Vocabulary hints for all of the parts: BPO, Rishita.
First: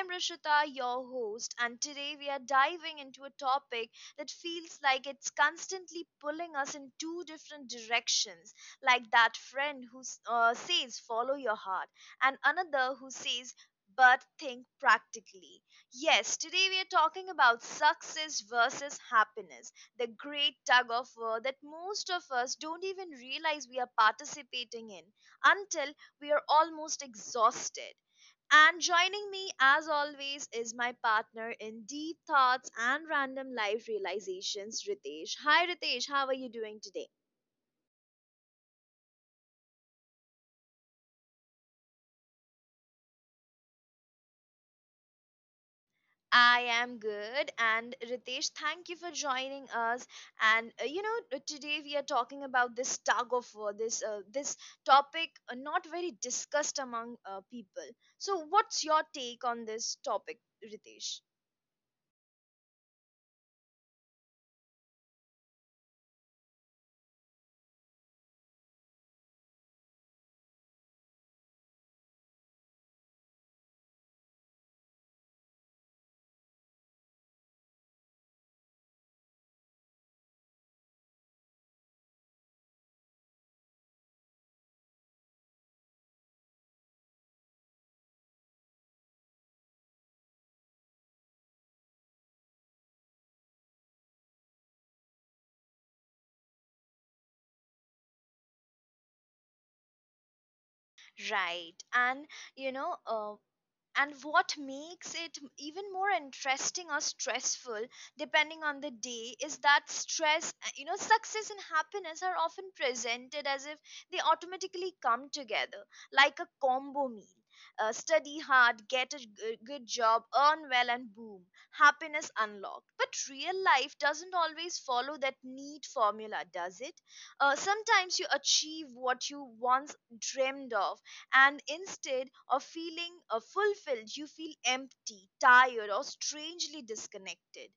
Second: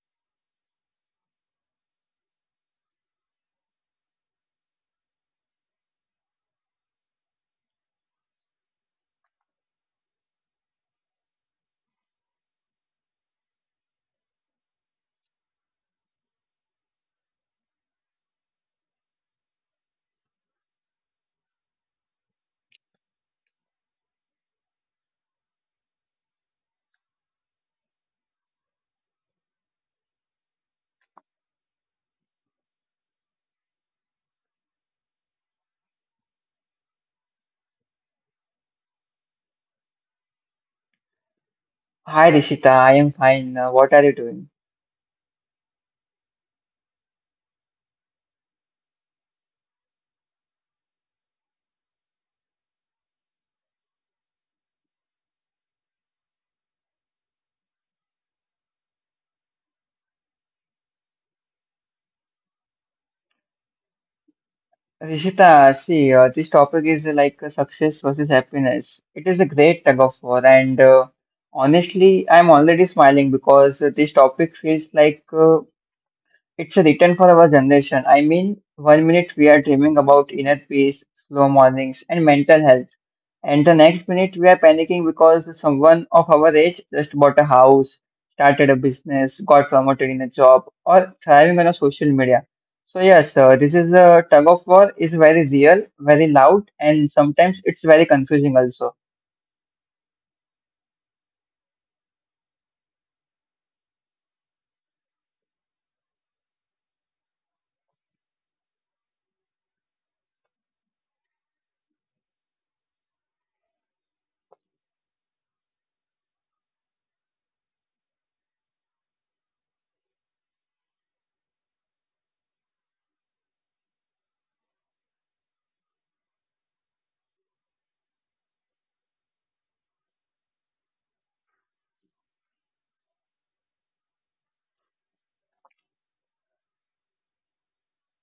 am Rishita, your host, and today we are diving into a topic that feels like it's constantly pulling us in two different directions, like that friend who says, "Follow your heart," and another who says, "But think practically." Yes, today we are talking about success versus happiness, the great tug of war that most of us don't even realize we are participating in until we are almost exhausted. And joining me, as always, is my partner in deep thoughts and random life realizations, Ritesh. Hi, Ritesh, how are you doing today? Hi Rishita, I am fine. What are you doing? I am good. And Ritesh, thank you for joining us. Today we are talking about this tug of war, this topic not very discussed among people. So, what's your take on this topic, Ritesh? Rishita, see, this topic is success versus happiness. It is a great tug of war, and honestly, I'm already smiling because this topic feels like it's written for our generation. I mean, one minute we are dreaming about inner peace, slow mornings, and mental health. And the next minute we are panicking because someone of our age just bought a house, started a business, got promoted in a job, or thriving on a social media. So yes, this is the tug of war is very real, very loud, and sometimes it's very confusing also. Right. You know, uh, and what makes it even more interesting or stressful, depending on the day, is that stress you know success and happiness are often presented as if they automatically come together, like a combo meal. Study hard, good job, earn well, and boom, happiness unlocked. But real life doesn't always follow that neat formula, does it? Sometimes you achieve what you once dreamed of, and instead of feeling fulfilled, you feel empty, tired, or strangely disconnected.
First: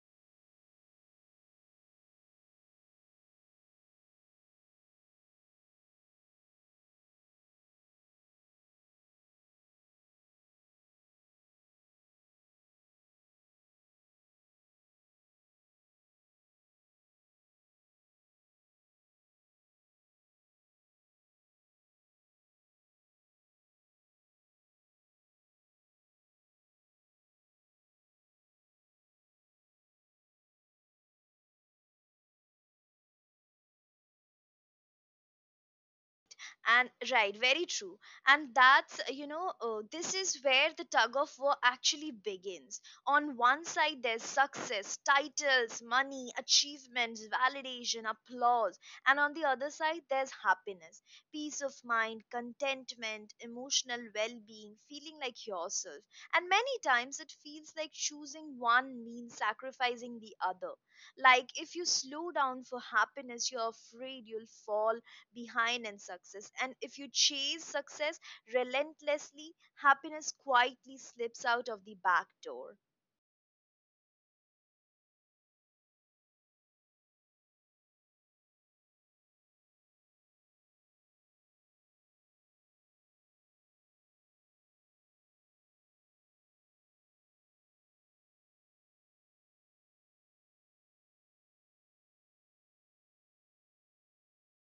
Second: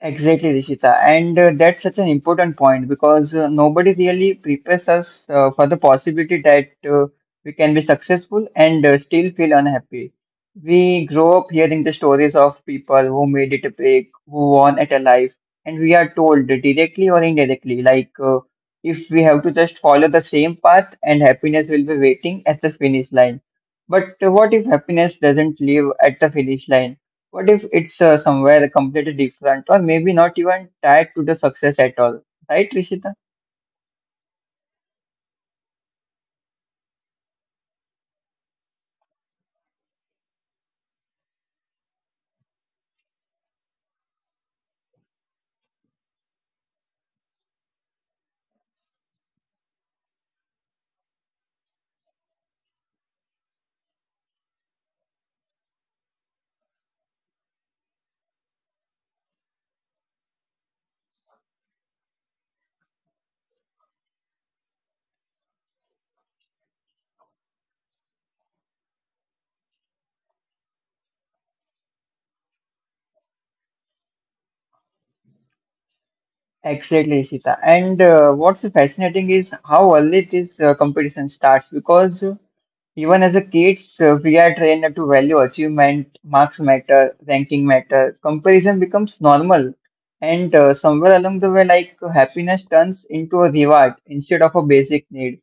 Exactly, Rishita. And that's such an important point because nobody really prepares us for the possibility that we can be successful and still feel unhappy. We grow up hearing the stories of people who made it big, who won at a life, and we are told directly or indirectly, if we have to just follow the same path and happiness will be waiting at the finish line. But what if happiness doesn't live at the finish line? What if it's somewhere completely different or maybe not even tied to the success at all? Right, Rishita? And Right, very true. And that's you know this is where the tug of war actually begins. On one side, there's success: titles, money, achievements, validation, applause. And on the other side, there's happiness: peace of mind, contentment, emotional well-being, feeling like yourself. And many times it feels like choosing one means sacrificing the other. Like if you slow down for happiness, you're afraid you'll fall behind in success. And if you chase success relentlessly, happiness quietly slips out of the back door. Exactly, Rishita. And what's fascinating is how early this competition starts because even as a kids, we are trained to value achievement, marks matter, ranking matter. Comparison becomes normal. And somewhere along the way, like happiness turns into a reward instead of a basic need.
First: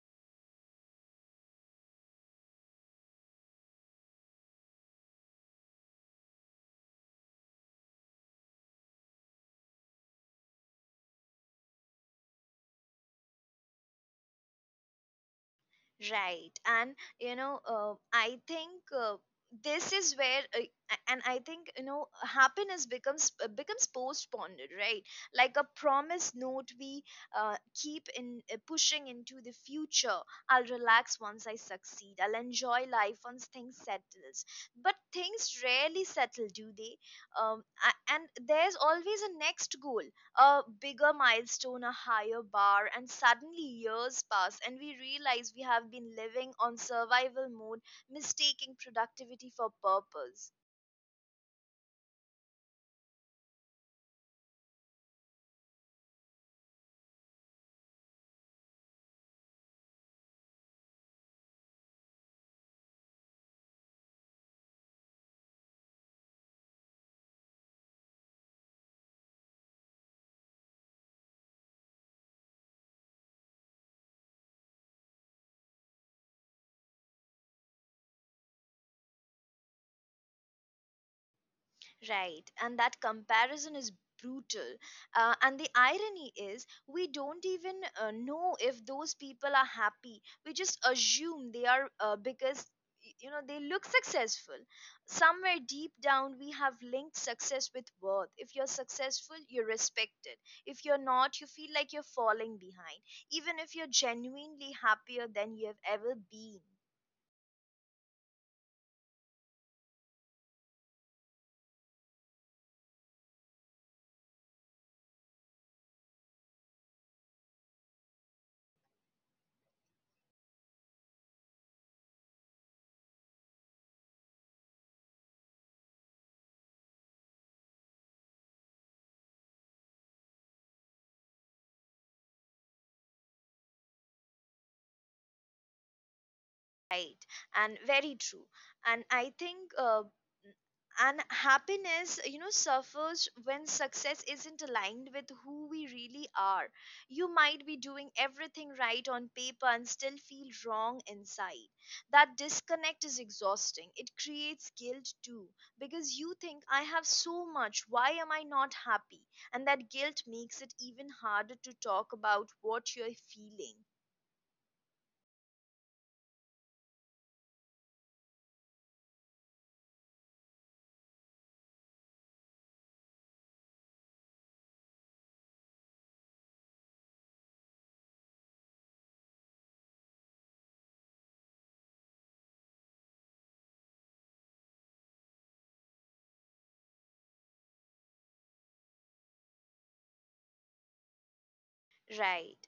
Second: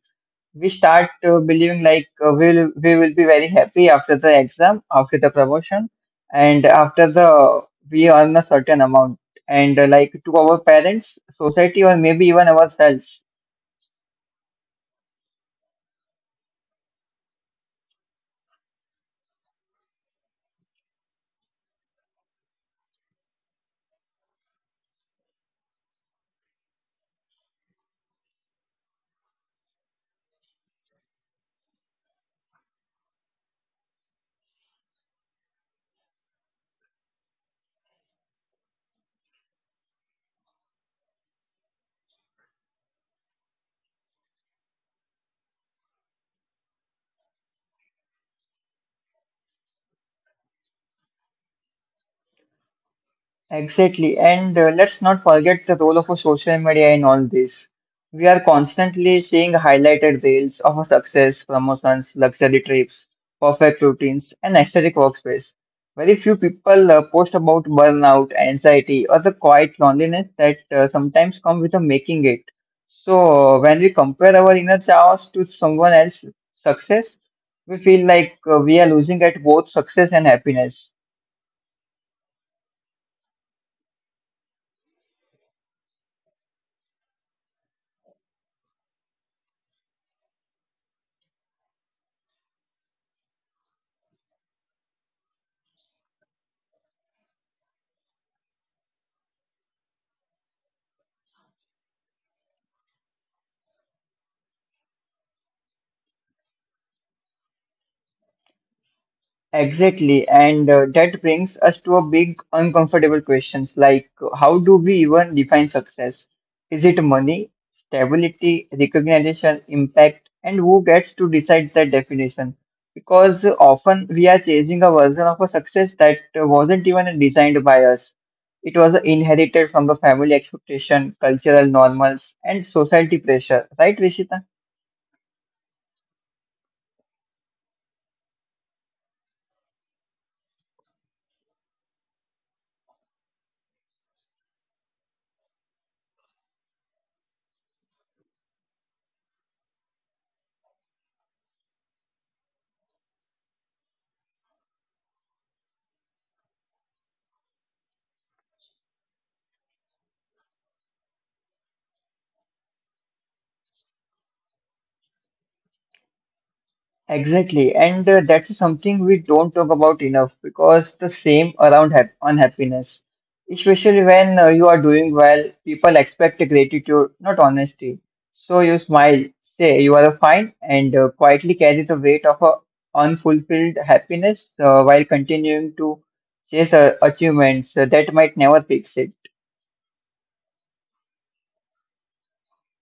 We start believing we will be very happy after the exam, after the promotion, and after the we earn a certain amount. And like to our parents, society, or maybe even ourselves, Right. And, you know, I think This is where, a- and I think, you know, happiness becomes postponed, right? Like a promise note we uh, keep in pushing into the future. I'll relax once I succeed. I'll enjoy life once things settles. But things rarely settle, do they? And there's always a next goal, a bigger milestone, a higher bar, and suddenly years pass, and we realize we have been living on survival mode, mistaking productivity for purpose. exactly. And let's not forget the role of a social media in all this. We are constantly seeing highlighted reels of our success, promotions, luxury trips, perfect routines, and aesthetic workspace. Very few people post about burnout, anxiety, or the quiet loneliness that sometimes come with a making it. So, when we compare our inner chaos to someone else's success, we feel like we are losing at both success and happiness. Right, and that comparison is brutal. And the irony is, we don't even know if those people are happy. We just assume they are, because you know they look successful. Somewhere deep down we have linked success with worth. If you're successful, you're respected. If you're not, you feel like you're falling behind, even if you're genuinely happier than you have ever been. Exactly, and that brings us to a big uncomfortable questions how do we even define success? Is it money, stability, recognition, impact, and who gets to decide that definition? Because often we are chasing a version of a success that wasn't even designed by us. It was inherited from the family expectation, cultural normals, and society pressure. Right, Rishita? Right, and very true. And I think and happiness, you know, suffers when success isn't aligned with who we really are. You might be doing everything right on paper and still feel wrong inside. That disconnect is exhausting. It creates guilt too, because you think, "I have so much, why am I not happy?" And that guilt makes it even harder to talk about what you're feeling. Exactly, and that's something we don't talk about enough because the same around hap unhappiness, especially when you are doing well, people expect gratitude, not honesty. So you smile, say you are fine, and quietly carry the weight of a unfulfilled happiness while continuing to chase achievements that might never fix it. Right.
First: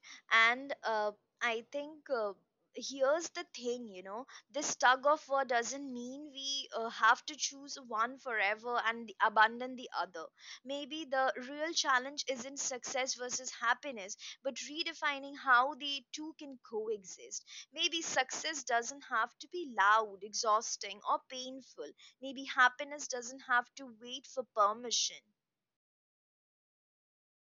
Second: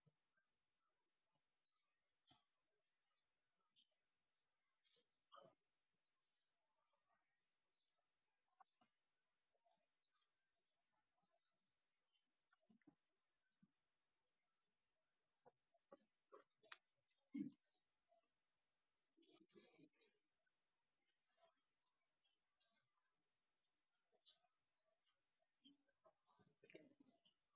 And I think Here's the thing, you know, this tug of war doesn't mean we have to choose one forever and abandon the other. Maybe the real challenge isn't success versus happiness, but redefining how the two can coexist. Maybe success doesn't have to be loud, exhausting, or painful. Maybe happiness doesn't have to wait for permission.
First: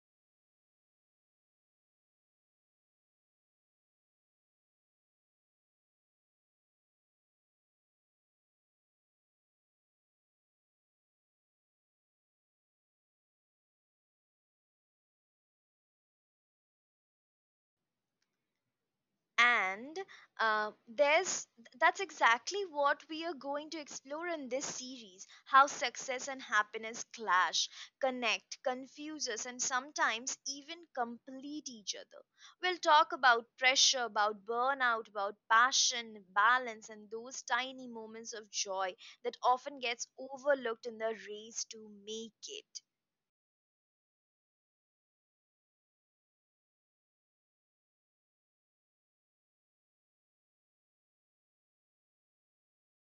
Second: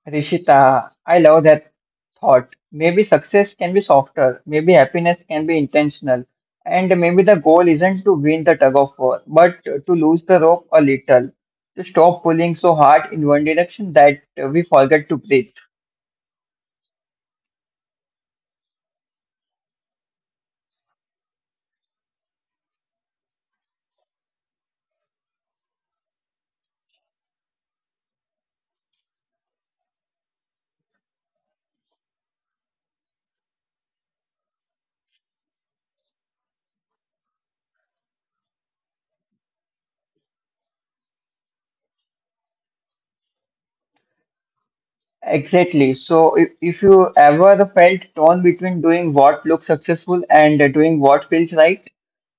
Rishita, I love that thought. Maybe success can be softer, maybe happiness can be intentional, and maybe the goal isn't to win the tug of war, but to lose the rope a little, to stop pulling so hard in one direction that we forget to breathe. And there's That's exactly what we are going to explore in this series: how success and happiness clash, connect, confuse us, and sometimes even complete each other. We'll talk about pressure, about burnout, about passion, balance, and those tiny moments of joy that often gets overlooked in the race to make it. Exactly. So if you ever felt torn between doing what looks successful and doing what feels right,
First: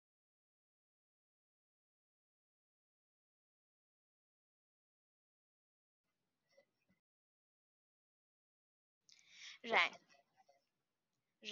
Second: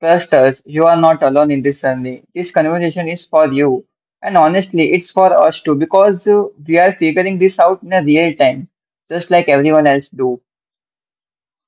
trust us, you are not alone in this journey. This conversation is for you. And honestly, it's for us too because we are figuring this out in a real time, just like everyone right else do.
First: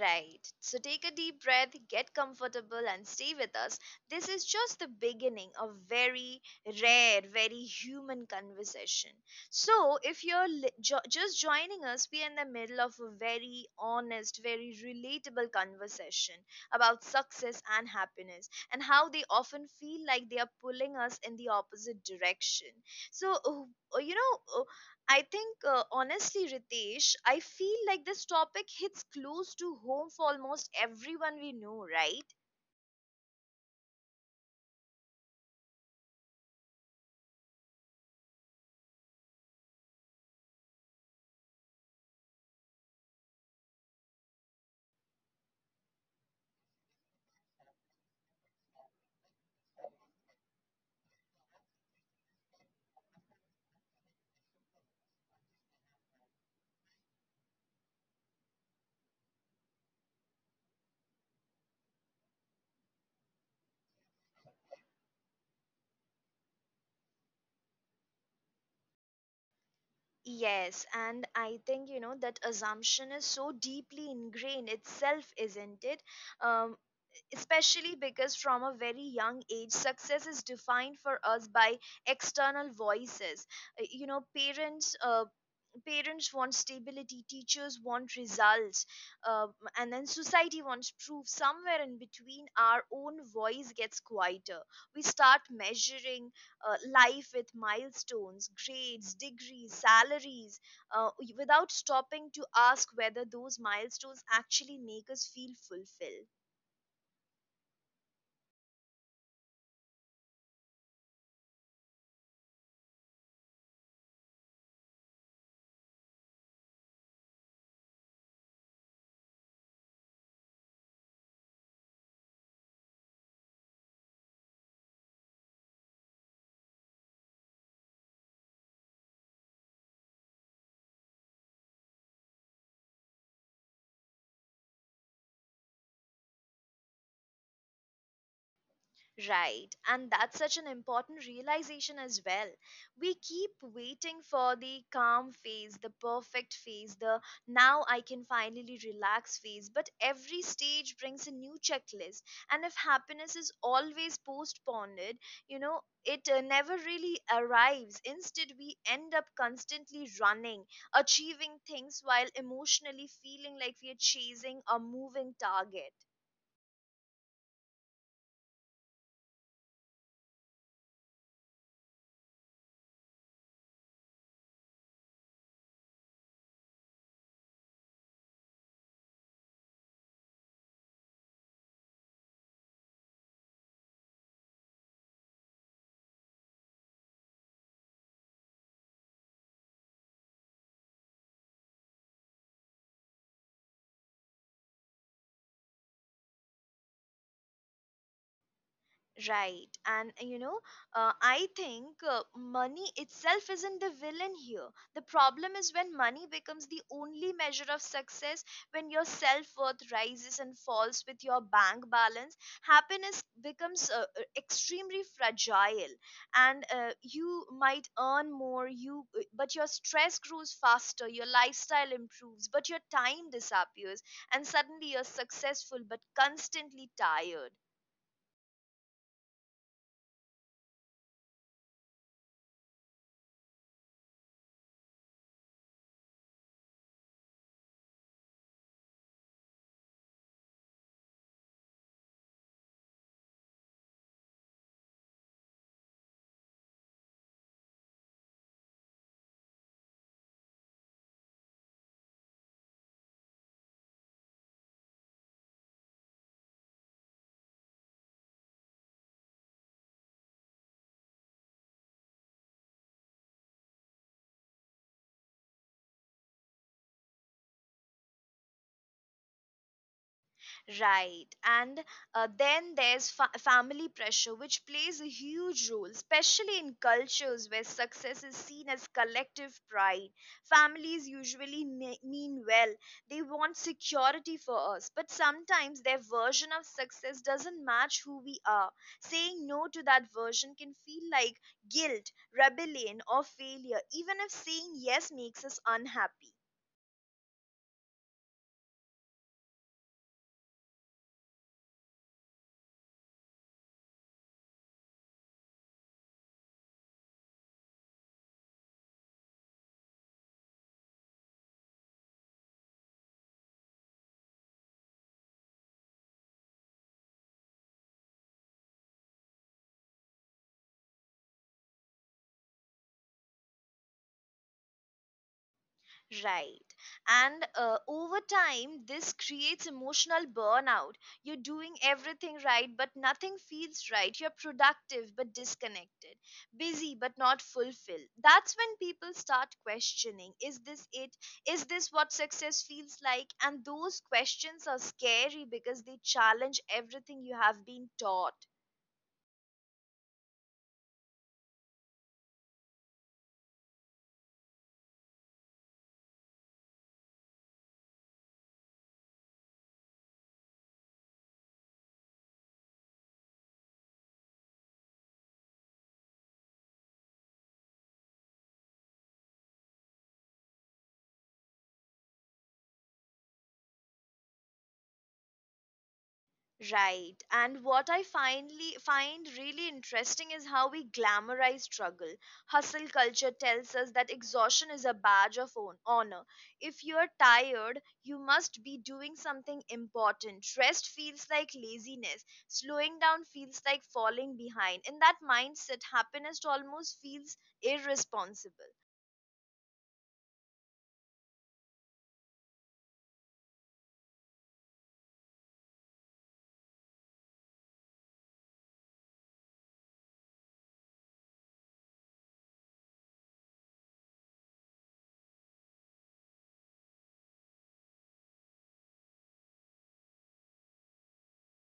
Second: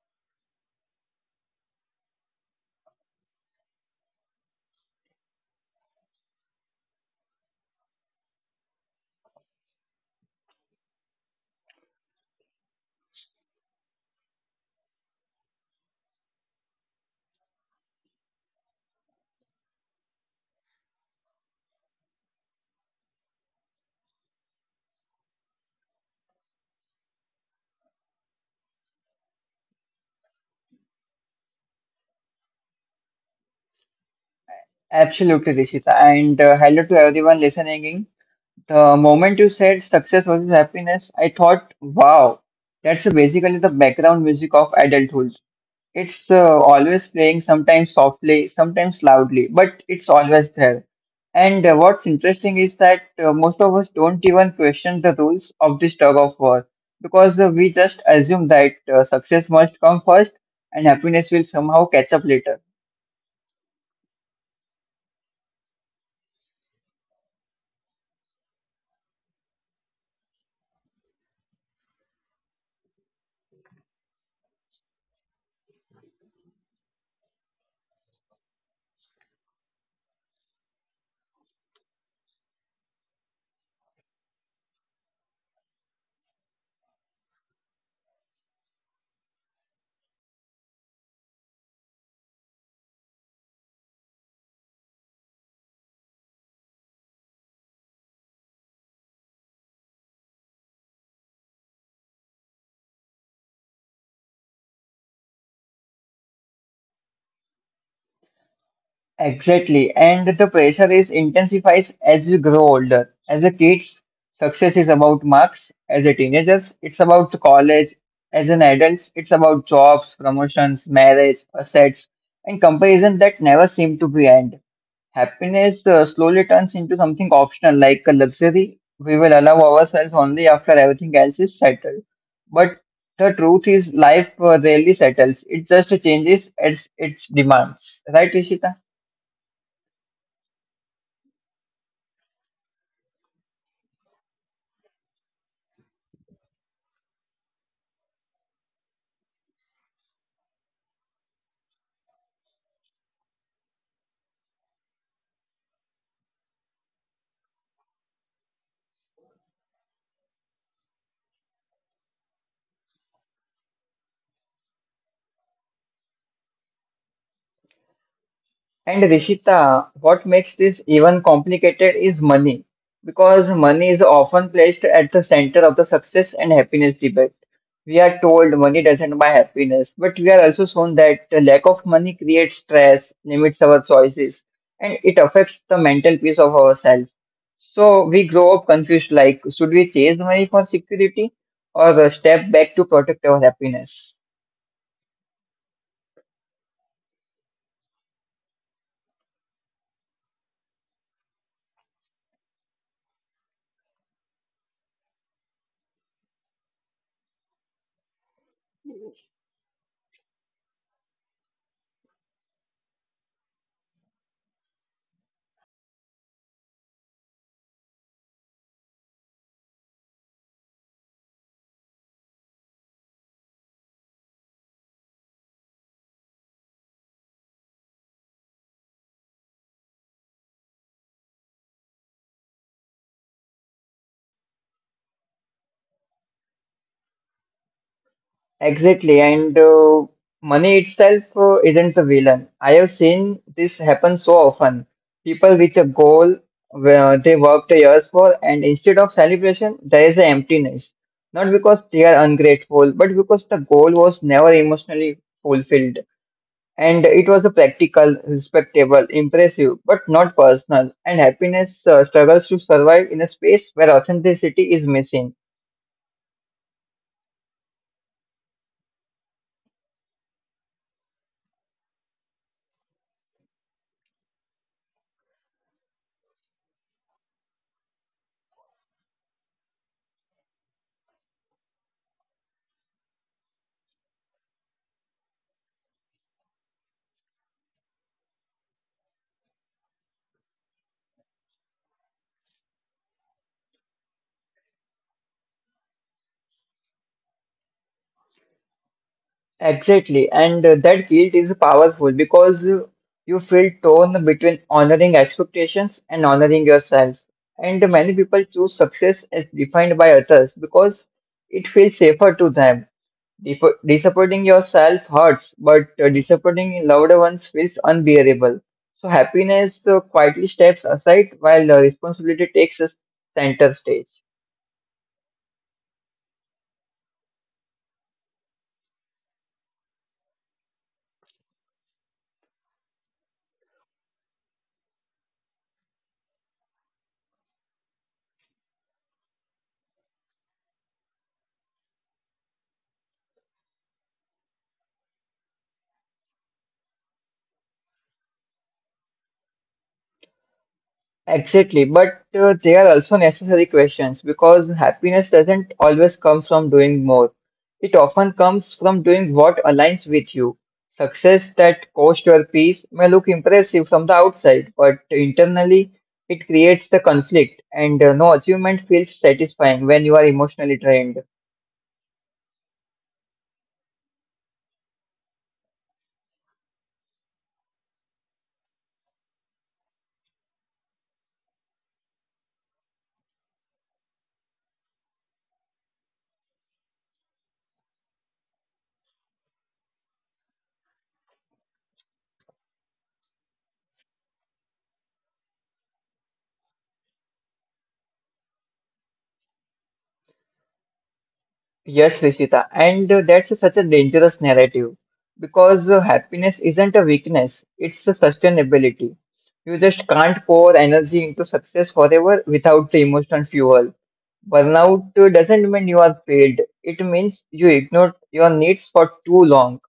Right. So take a deep breath, get comfortable, and stay with us. This is just the beginning of very rare, very human conversation. So if you're just joining us, we are in the middle of a very honest, very relatable conversation about success and happiness and how they often feel like they are pulling us in the opposite direction. So, I think, honestly, Ritesh, I feel like this topic hits close to home for almost everyone we know, right? Absolutely, Rishita. And hello to everyone listening in. The moment you said success versus happiness, I thought, wow, that's basically the background music of adulthood. It's always playing, sometimes softly, sometimes loudly, but it's always there. And what's interesting is that most of us don't even question the rules of this tug of war because we just assume that success must come first and happiness will somehow catch up later. Yes, and I think, you know, that assumption is so deeply ingrained itself, isn't it? Um, Especially because from a very young age, success is defined for us by external voices. You know, parents want stability, teachers want results, uh, and then society wants proof. Somewhere in between, our own voice gets quieter. We start measuring life with milestones, grades, degrees, salaries, uh, without stopping to ask whether those milestones actually make us feel fulfilled. Exactly. And the pressure is intensifies as we grow older. As a kids, success is about marks. As a teenagers, it's about college. As an adults, it's about jobs, promotions, marriage, assets, and comparison that never seem to be end. Happiness slowly turns into something optional, like a luxury we will allow ourselves only after everything else is settled. But the truth is, life rarely settles. It just changes as its demands. Right, Ishita? Right, and that's such an important realization as well. We keep waiting for the calm phase, the perfect phase, the "now I can finally relax" phase, but every stage brings a new checklist. And if happiness is always postponed, you know, it never really arrives. Instead, we end up constantly running, achieving things while emotionally feeling like we are chasing a moving target. And Rishita, what makes this even complicated is money, because money is often placed at the center of the success and happiness debate. We are told money doesn't buy happiness, but we are also shown that the lack of money creates stress, limits our choices, and it affects the mental peace of ourselves. So we grow up confused like, should we chase money for security or step back to protect our happiness? Right. And you know, I think Money itself isn't the villain here. The problem is when money becomes the only measure of success. When your self worth rises and falls with your bank balance, happiness becomes extremely fragile. And You might earn more, you but your stress grows faster. Your lifestyle improves, but your time disappears, and suddenly you're successful but constantly tired. Exactly, and money itself isn't the villain. I have seen this happen so often. People reach a goal where they worked years for, and instead of celebration, there is an emptiness. Not because they are ungrateful, but because the goal was never emotionally fulfilled. And it was a practical, respectable, impressive, but not personal. And happiness struggles to survive in a space where authenticity is missing. Right. And Then there's family pressure, which plays a huge role, especially in cultures where success is seen as collective pride. Families usually mean well. They want security for us, but sometimes their version of success doesn't match who we are. Saying no to that version can feel like guilt, rebellion, or failure, even if saying yes makes us unhappy. Exactly, and that guilt is powerful because you feel torn between honoring expectations and honoring yourself. And many people choose success as defined by others because it feels safer to them. Disappointing yourself hurts, but disappointing loved ones feels unbearable. So happiness quietly steps aside while responsibility takes a center stage. Right. And Over time, this creates emotional burnout. You're doing everything right, but nothing feels right. You're productive, but disconnected. Busy, but not fulfilled. That's when people start questioning, "Is this it? Is this what success feels like?" And those questions are scary because they challenge everything you have been taught. Exactly, but they are also necessary questions because happiness doesn't always come from doing more. It often comes from doing what aligns with you. Success that costs your peace may look impressive from the outside, but internally it creates the conflict, and no achievement feels satisfying when you are emotionally drained. Right. And what I finally find really interesting is how we glamorize struggle. Hustle culture tells us that exhaustion is a badge of honor. If you're tired, you must be doing something important. Rest feels like laziness. Slowing down feels like falling behind. In that mindset, happiness almost feels irresponsible. Yes, Rishita, and that's such a dangerous narrative because happiness isn't a weakness, it's a sustainability. You just can't pour energy into success forever without the emotional fuel. Burnout doesn't mean you are failed, it means you ignored your needs for too long.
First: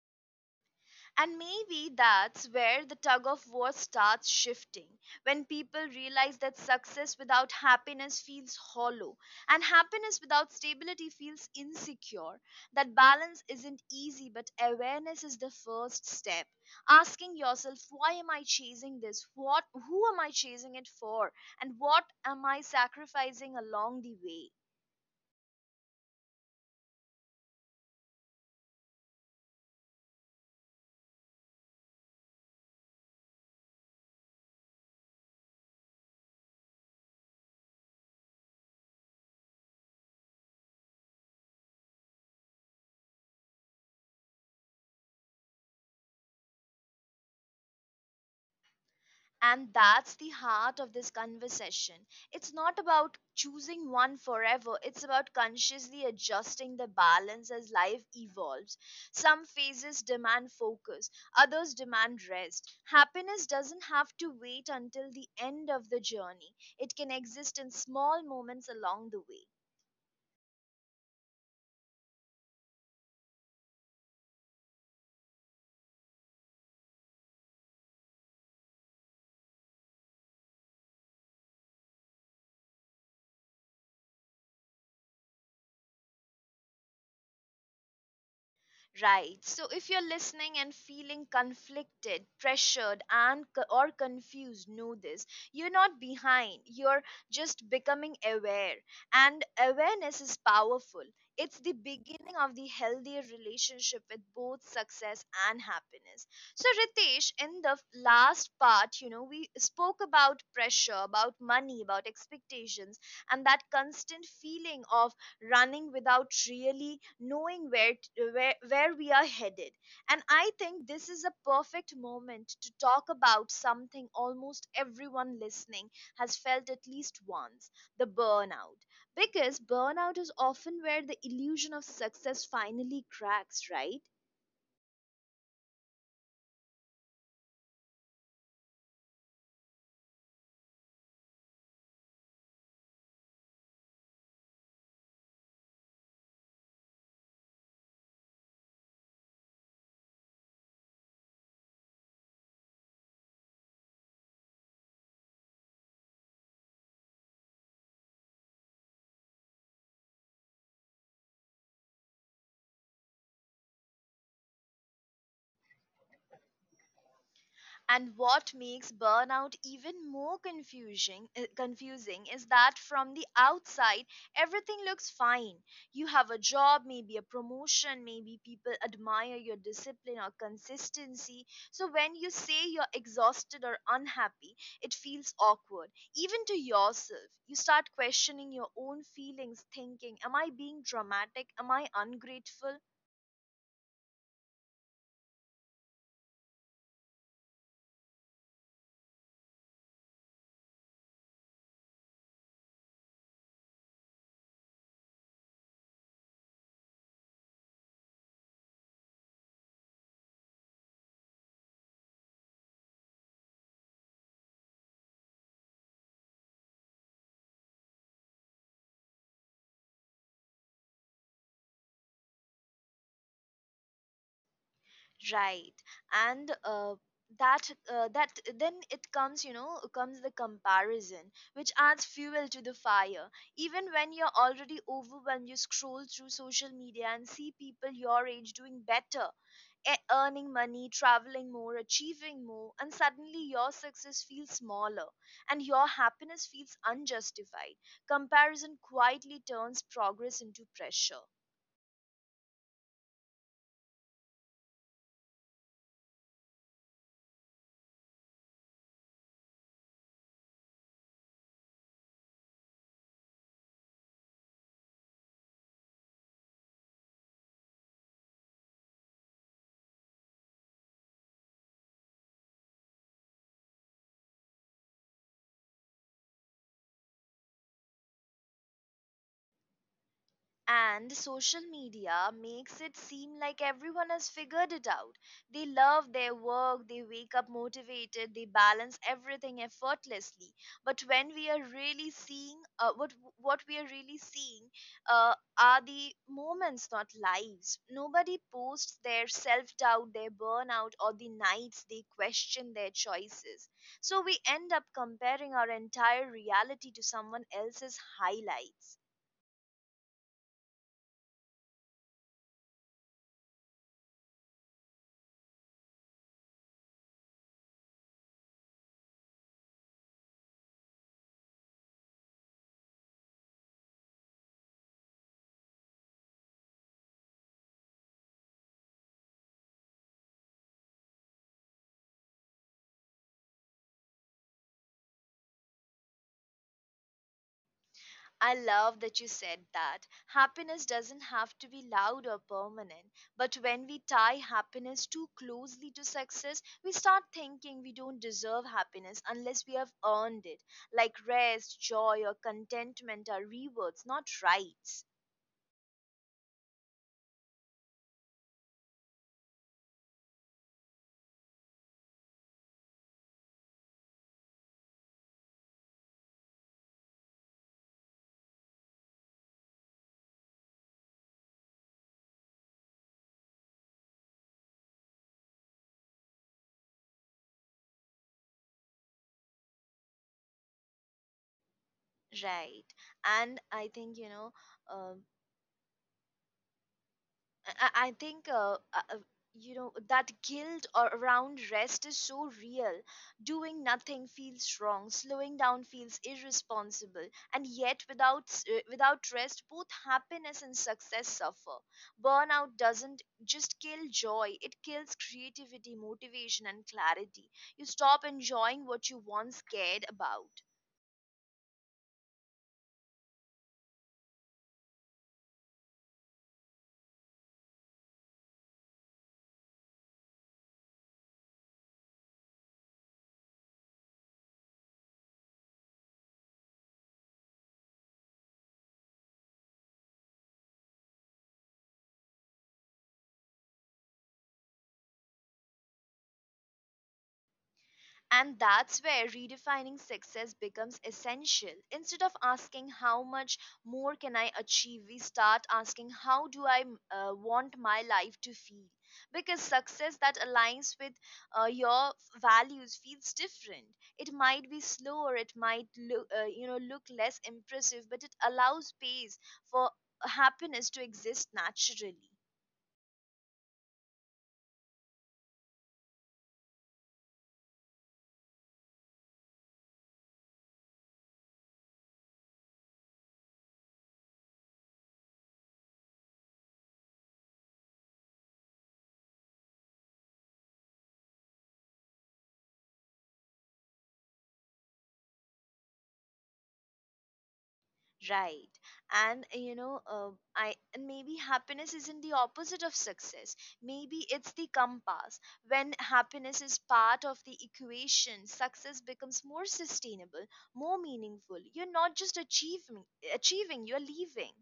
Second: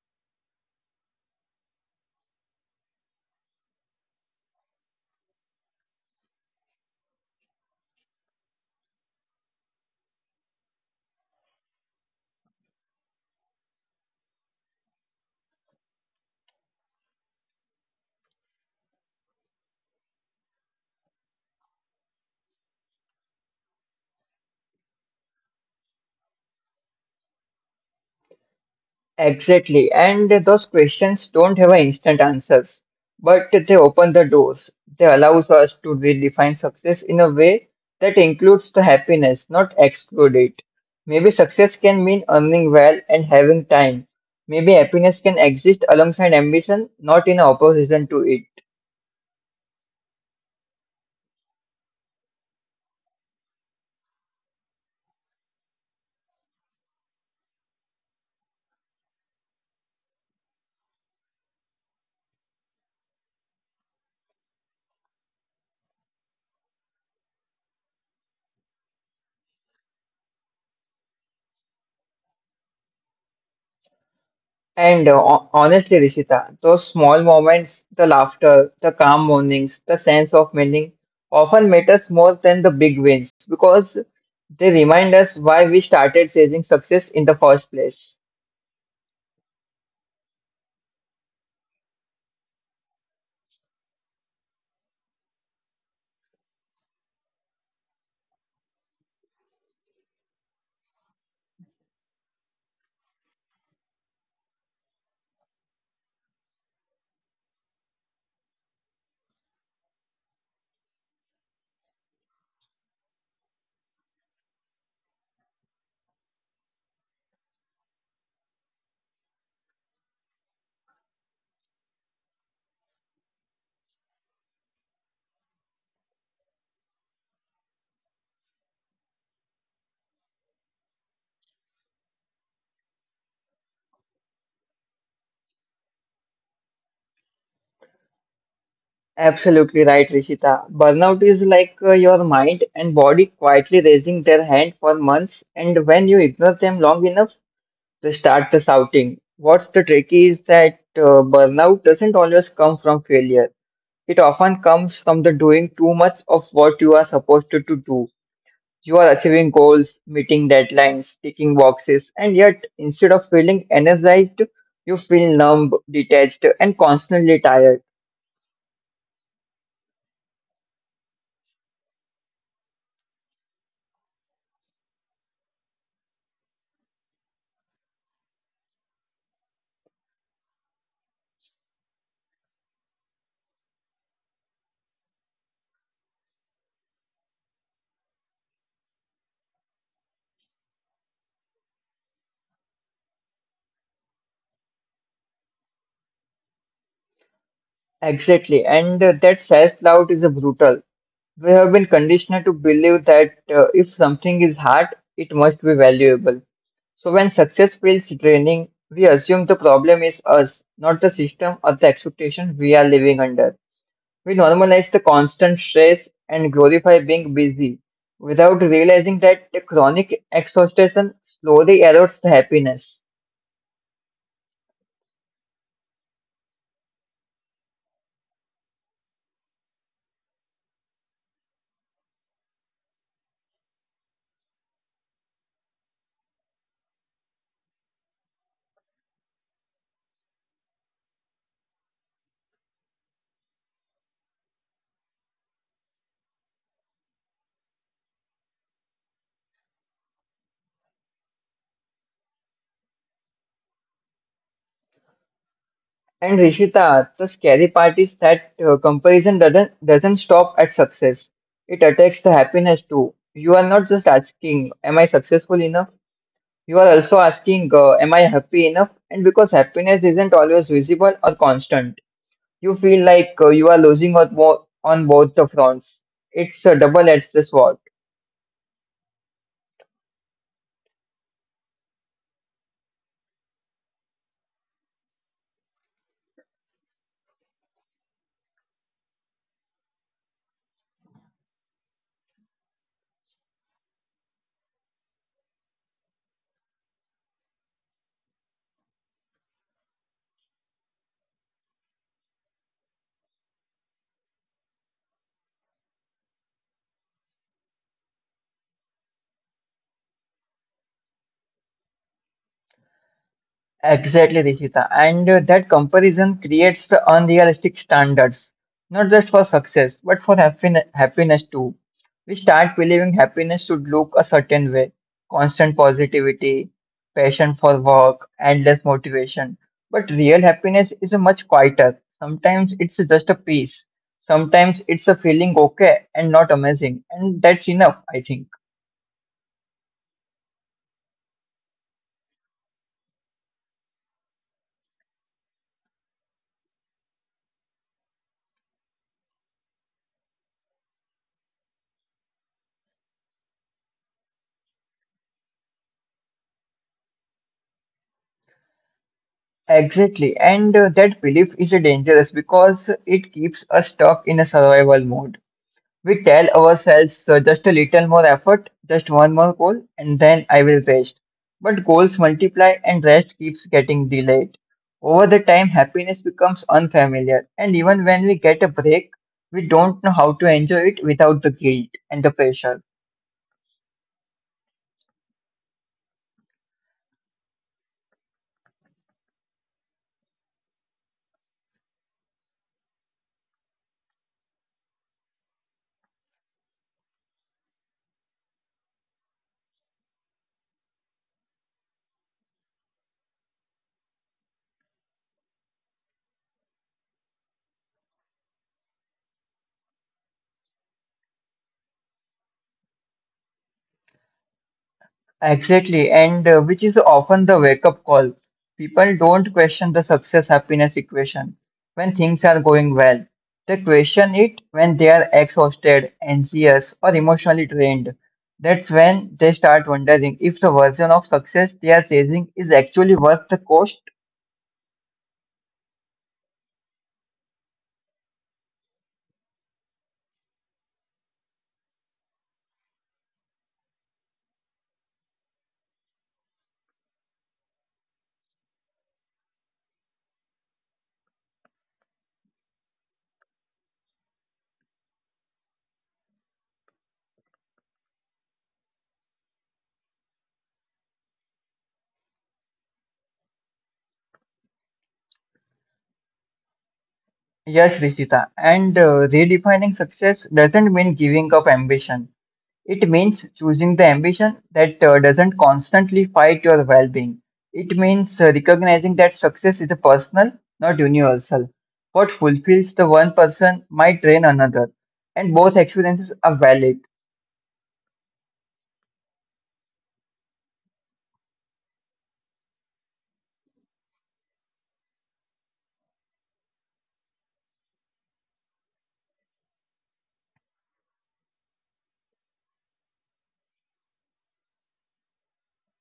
And maybe that's where the tug of war starts shifting, when people realize that success without happiness feels hollow, and happiness without stability feels insecure. That balance isn't easy, but awareness is the first step. Asking yourself, why am I chasing this? Who am I chasing it for? And what am I sacrificing along the way? Exactly. And those questions don't have an instant answers, but they open the doors. They allows us to redefine success in a way that includes the happiness, not exclude it. Maybe success can mean earning well and having time. Maybe happiness can exist alongside ambition, not in opposition to it. And that's the heart of this conversation. It's not about choosing one forever, it's about consciously adjusting the balance as life evolves. Some phases demand focus, others demand rest. Happiness doesn't have to wait until the end of the journey, it can exist in small moments along the way. And honestly, Rishita, those small moments, the laughter, the calm mornings, the sense of meaning often matters more than the big wins because they remind us why we started chasing success in the first place. Right. So if you're listening and feeling conflicted, pressured, or confused, know this. You're not behind. You're just becoming aware. And awareness is powerful. It's the beginning of the healthier relationship with both success and happiness. So Ritesh, in the last part, you know, we spoke about pressure, about money, about expectations, and that constant feeling of running without really knowing where, t- where we are headed. And I think this is a perfect moment to talk about something almost everyone listening has felt at least once: the burnout. Because burnout is often where the illusion of success finally cracks, right? Absolutely right, Rishita. Burnout is like your mind and body quietly raising their hand for months, and when you ignore them long enough, they start the shouting. What's the trick is that burnout doesn't always come from failure. It often comes from the doing too much of what you are supposed to do. You are achieving goals, meeting deadlines, ticking boxes, and yet instead of feeling energized, you feel numb, detached, and constantly tired. And what makes burnout even more confusing is that from the outside everything looks fine. You have a job, maybe a promotion, maybe people admire your discipline or consistency. So when you say you're exhausted or unhappy, it feels awkward even to yourself. You start questioning your own feelings, thinking, am I being dramatic? Am I ungrateful? Exactly, and that self doubt is a brutal. We have been conditioned to believe that if something is hard, it must be valuable. So when success feels draining, we assume the problem is us, not the system or the expectation we are living under. We normalize the constant stress and glorify being busy without realizing that the chronic exhaustion slowly erodes the happiness. Right. and that that then it comes you know comes the comparison, which adds fuel to the fire. Even when you're already overwhelmed, you scroll through social media and see people your age doing better, earning money, traveling more, achieving more, and suddenly your success feels smaller and your happiness feels unjustified. Comparison quietly turns progress into pressure. And Rishita, the scary part is that comparison doesn't stop at success. It attacks the happiness too. You are not just asking, am I successful enough? You are also asking, am I happy enough? And because happiness isn't always visible or constant, you feel like you are losing on, on both the fronts. It's a double edged sword. And social media makes it seem like everyone has figured it out. They love their work, they wake up motivated, they balance everything effortlessly. But when we are really seeing what we are really seeing uh, are the moments, not lives. Nobody posts their self doubt, their burnout, or the nights they question their choices. So we end up comparing our entire reality to someone else's highlights. Exactly, Rishita. And that comparison creates the unrealistic standards, not just for success, but for happiness, happiness too. We start believing happiness should look a certain way constant positivity, passion for work, endless motivation. But real happiness is a much quieter. Sometimes it's just a peace. Sometimes it's a feeling okay and not amazing. And that's enough, I think. I love that you said that. Happiness doesn't have to be loud or permanent, but when we tie happiness too closely to success, we start thinking we don't deserve happiness unless we have earned it. Like rest, joy, or contentment are rewards, not rights. Exactly, and that belief is dangerous because it keeps us stuck in a survival mode. We tell ourselves just a little more effort, just one more goal, and then I will rest. But goals multiply and rest keeps getting delayed. Over the time, happiness becomes unfamiliar, and even when we get a break, we don't know how to enjoy it without the guilt and the pressure. Right. And I think, you know, um I think uh, uh, you know that guilt or around rest is so real. Doing nothing feels wrong. Slowing down feels irresponsible. And yet, without rest, both happiness and success suffer. Burnout doesn't just kill joy; it kills creativity, motivation, and clarity. You stop enjoying what you once cared about. Exactly, and which is often the wake up call. People don't question the success happiness equation when things are going well. They question it when they are exhausted, anxious, or emotionally drained. That's when they start wondering if the version of success they are chasing is actually worth the cost. And that's where redefining success becomes essential. Instead of asking how much more can I achieve, we start asking how do I want my life to feel? Because success that aligns with your values feels different. It might be slower, it might look, look less impressive, but it allows space for happiness to exist naturally. Yes, Vishita, and redefining success doesn't mean giving up ambition. It means choosing the ambition that doesn't constantly fight your well being. It means recognizing that success is a personal, not universal. What fulfills the one person might drain another, and both experiences are valid. Right. And you know, I and maybe happiness isn't the opposite of success. Maybe it's the compass. When happiness is part of the equation, success becomes more sustainable, more meaningful. You're not just achieving, you're leaving.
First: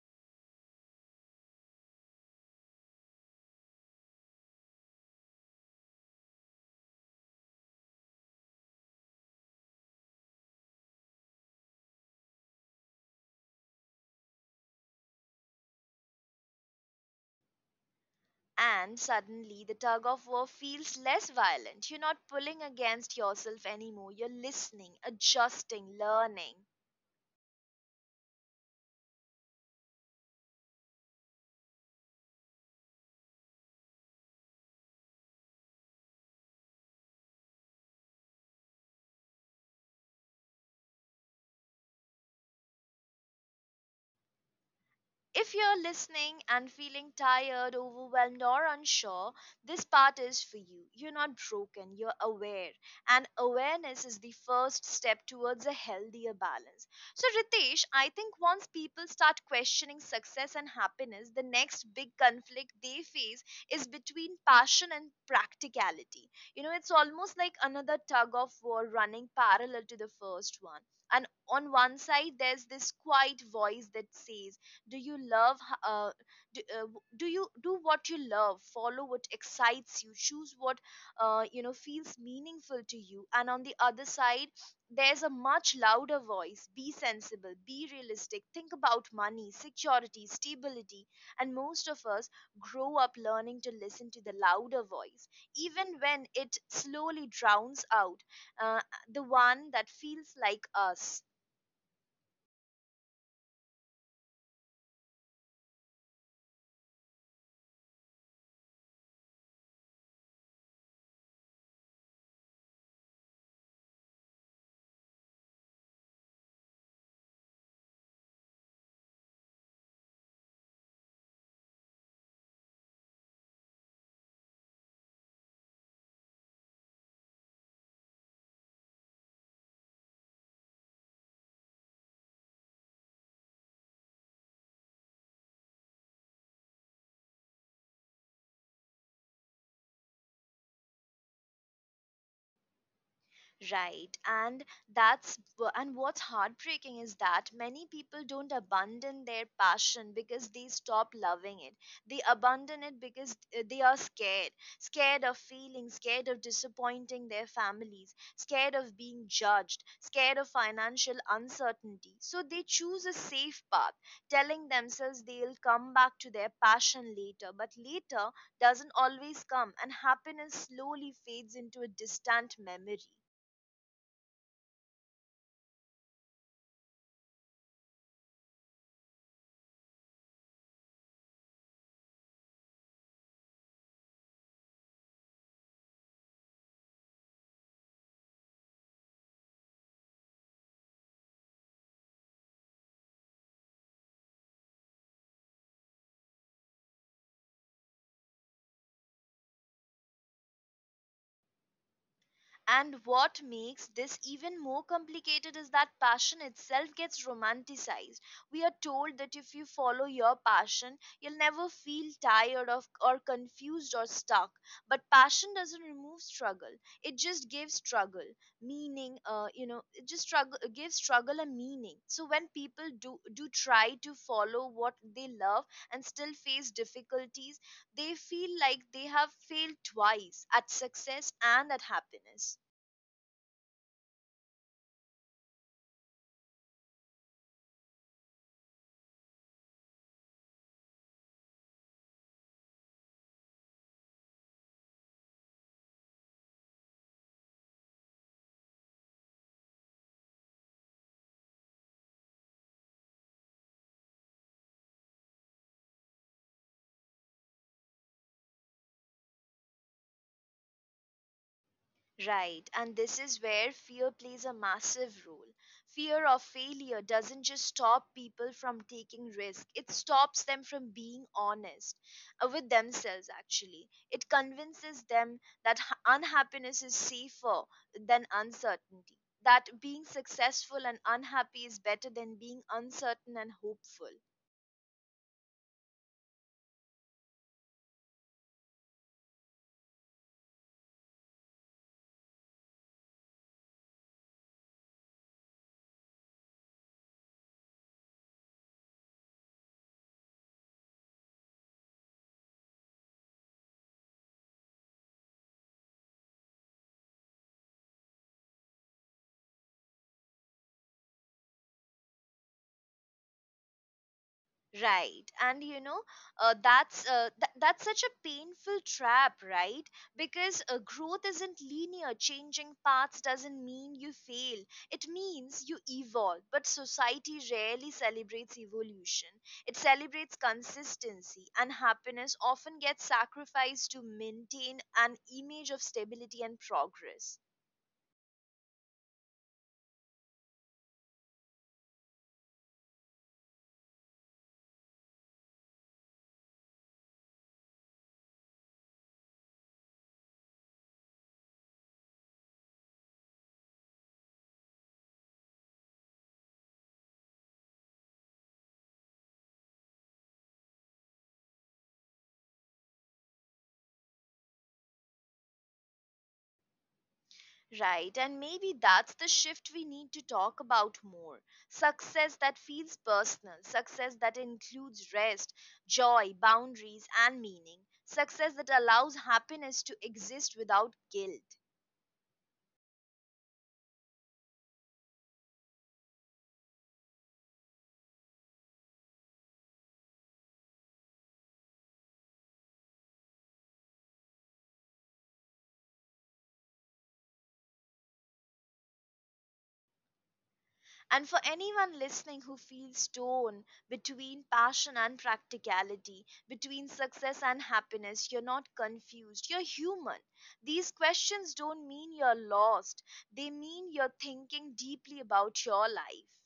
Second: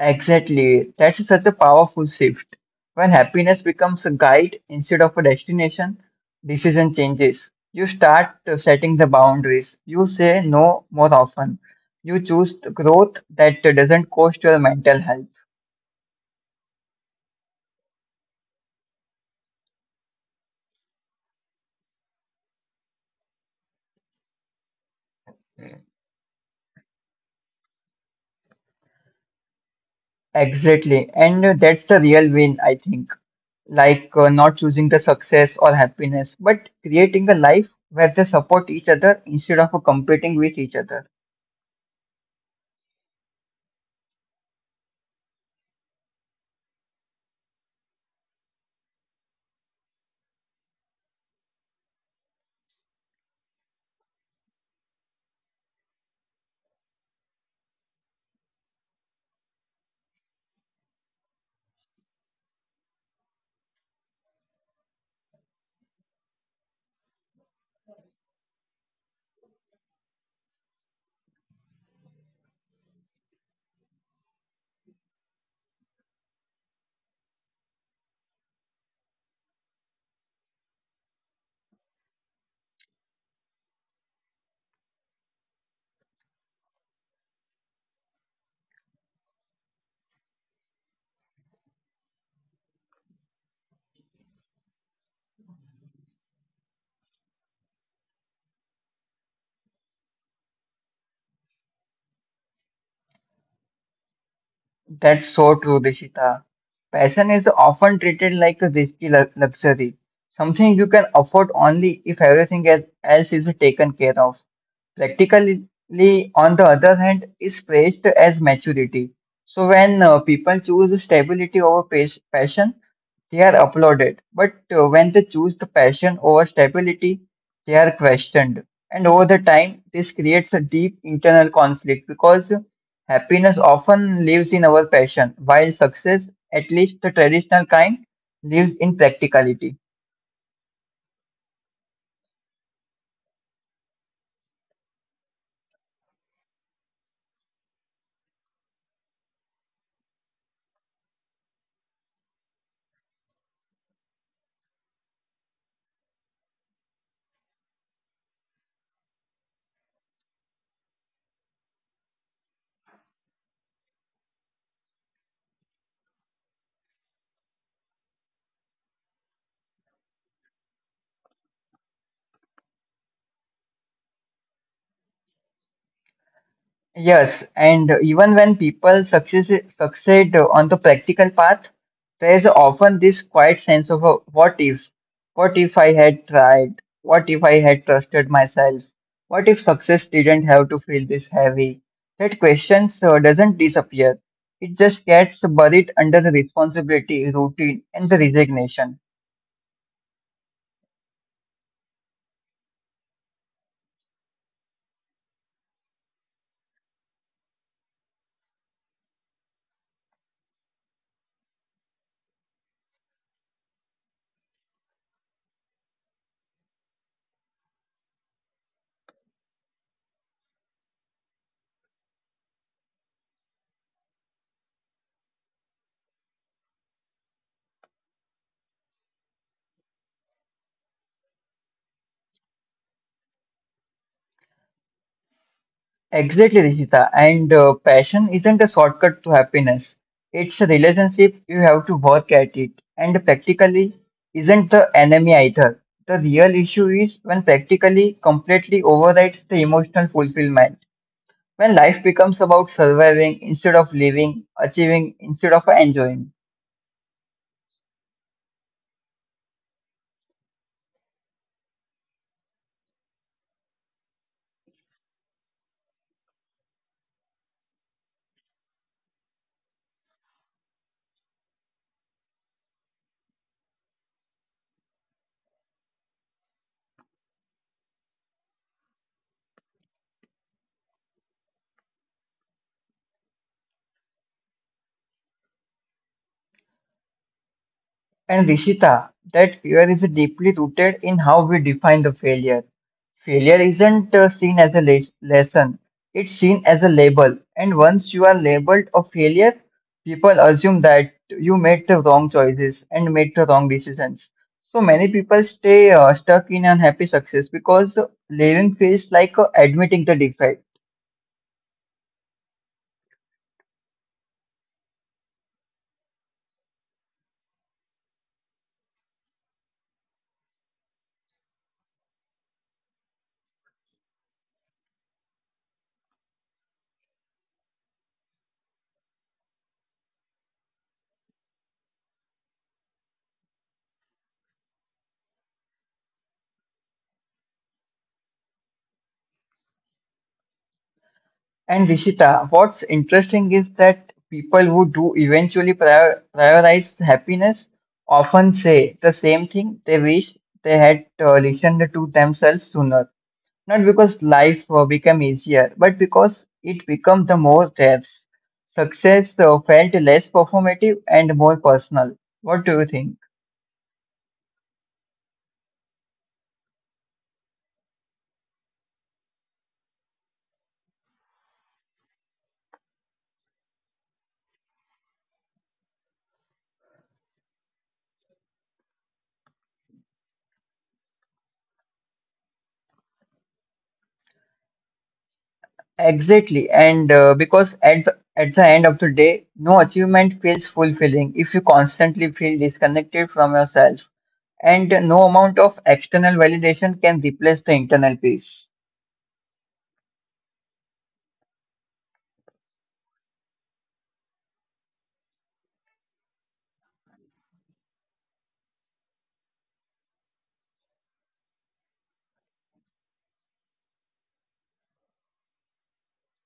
Exactly, that's such a powerful shift. When happiness becomes a guide instead of a destination, decision changes. You start setting the boundaries. You say no more often. You choose the growth that doesn't cost your mental health. And suddenly the tug of war feels less violent. You're not pulling against yourself anymore. You're listening, adjusting, learning. Exactly. And that's the real win, I think. Not choosing the success or happiness, but creating a life where they support each other instead of competing with each other. If you're listening and feeling tired, overwhelmed, or unsure, this part is for you. You're not broken, you're aware. And awareness is the first step towards a healthier balance. So, Ritesh, I think once people start questioning success and happiness, the next big conflict they face is between passion and practicality. You know, it's almost like another tug of war running parallel to the first one. And on one side, there's this quiet voice that says, do you love h- uh, do you do what you love, follow what excites you, choose what feels meaningful to you, and on the other side there's a much louder voice: be sensible, be realistic, think about money, security, stability. And most of us grow up learning to listen to the louder voice, even when it slowly drowns out uh, the one that feels like us. That's so true, Rishita. Passion is often treated like a risky luxury, something you can afford only if everything else is taken care of. Practically, on the other hand, is praised as maturity. So when people choose stability over passion, they are applauded, but when they choose the passion over stability, they are questioned. And over the time, this creates a deep internal conflict because happiness often lives in our passion, while success, at least the traditional kind, lives in practicality. Right. That's and what's heartbreaking is that many people don't abandon their passion because they stop loving it. They abandon it because they are scared, scared of feeling, scared of disappointing their families, scared of being judged, scared of financial uncertainty. So they choose a safe path, telling themselves they'll come back to their passion later, but later doesn't always come, and happiness slowly fades into a distant memory. Yes, and even when people succeed on the practical path, there is often this quiet sense of a, what if? What if I had tried? What if I had trusted myself? What if success didn't have to feel this heavy? That question doesn't disappear. It just gets buried under the responsibility, routine, and the resignation. And what makes this even more complicated is that passion itself gets romanticized. We are told that if you follow your passion, you'll never feel tired of or confused or stuck. But passion doesn't remove struggle. It just gives struggle meaning. You know, it just struggle gives struggle a meaning. So when people do try to follow what they love and still face difficulties, they feel like they have failed twice, at success and at happiness. Exactly, Rishita. And passion isn't a shortcut to happiness. It's a relationship you have to work at it. And practically isn't the enemy either. The real issue is when practically completely overrides the emotional fulfillment. When life becomes about surviving instead of living, achieving instead of enjoying. Right, and this is where fear plays a massive role. Fear of failure doesn't just stop people from taking risk, it stops them from being honest with themselves, actually. It convinces them that unhappiness is safer than uncertainty, that being successful and unhappy is better than being uncertain and hopeful. And Rishita, that fear is deeply rooted in how we define the failure. Failure isn't seen as a lesson, it's seen as a label. And once you are labeled a failure, people assume that you made the wrong choices and made the wrong decisions. So many people stay stuck in unhappy success because living feels like admitting the defeat. Right, and you know, that's such a painful trap, right? Because growth isn't linear. Changing paths doesn't mean you fail. It means you evolve. But society rarely celebrates evolution. It celebrates consistency, and happiness often gets sacrificed to maintain an image of stability and progress. And Rishita, what's interesting is that people who do eventually prioritize happiness often say the same thing: they wish they had listened to themselves sooner. Not because life become easier, but because it become the more theirs. Success felt less performative and more personal. What do you think? Right, and maybe that's the shift we need to talk about more. Success that feels personal, success that includes rest, joy, boundaries, and meaning, success that allows happiness to exist without guilt. Exactly, and because at the end of the day, no achievement feels fulfilling if you constantly feel disconnected from yourself, and no amount of external validation can replace the internal peace. And for anyone listening who feels torn between passion and practicality, between success and happiness, you're not confused, you're human. These questions don't mean you're lost, they mean you're thinking deeply about your life.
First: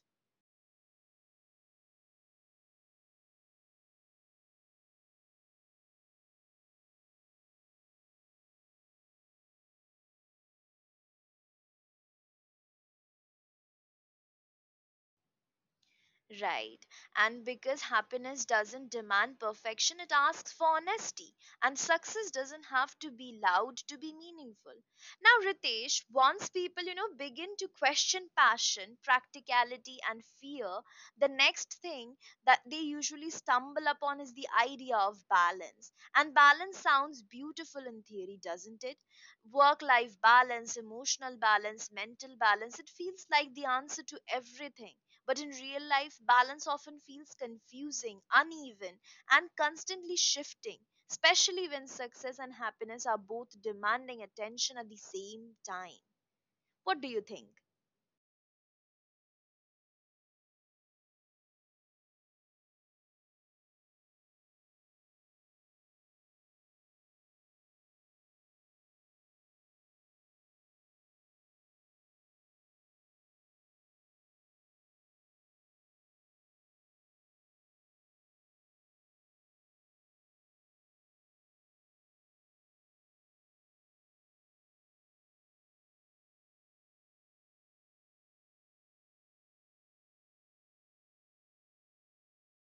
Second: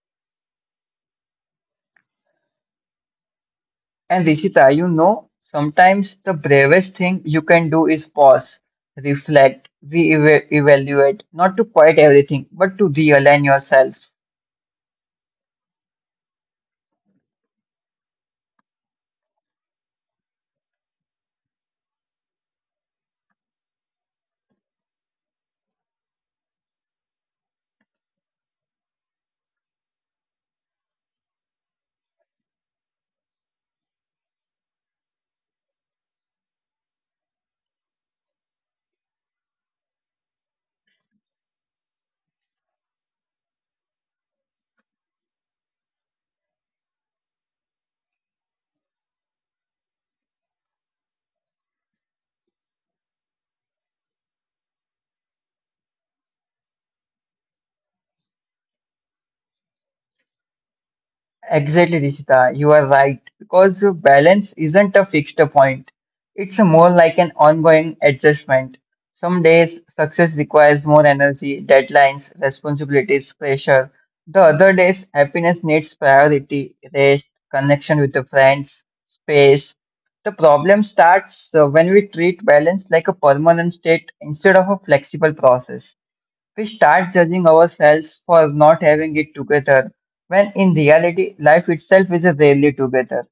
And Rishita, you know, sometimes the bravest thing you can do is pause, reflect, re-evaluate, not to quit everything, but to realign yourself. Right. And because happiness doesn't demand perfection, it asks for honesty. And success doesn't have to be loud to be meaningful. Now, Ritesh, once people, you know, begin to question passion, practicality, and fear, the next thing that they usually stumble upon is the idea of balance. And balance sounds beautiful in theory, doesn't it? Work life balance, emotional balance, mental balance. It feels like the answer to everything. But in real life, balance often feels confusing, uneven, and constantly shifting, especially when success and happiness are both demanding attention at the same time. What do you think? Exactly, Rishita. You are right. Because balance isn't a fixed point. It's more like an ongoing adjustment. Some days success requires more energy, deadlines, responsibilities, pressure. The other days happiness needs priority, rest, connection with the friends, space. The problem starts when we treat balance like a permanent state instead of a flexible process. We start judging ourselves for not having it together, when in reality, life itself is rarely together.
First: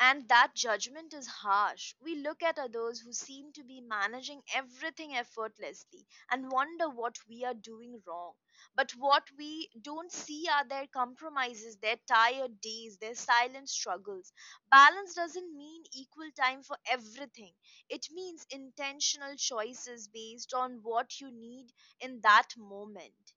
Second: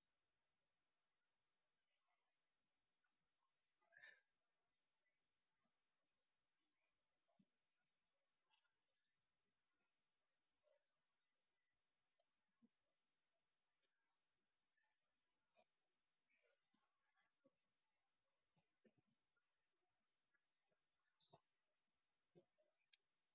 And that judgment is harsh. We look at others who seem to be managing everything effortlessly and wonder what we are doing wrong. But what we don't see are their compromises, their tired days, their silent struggles. Balance doesn't mean equal time for everything, it means intentional choices based on what you need in that moment.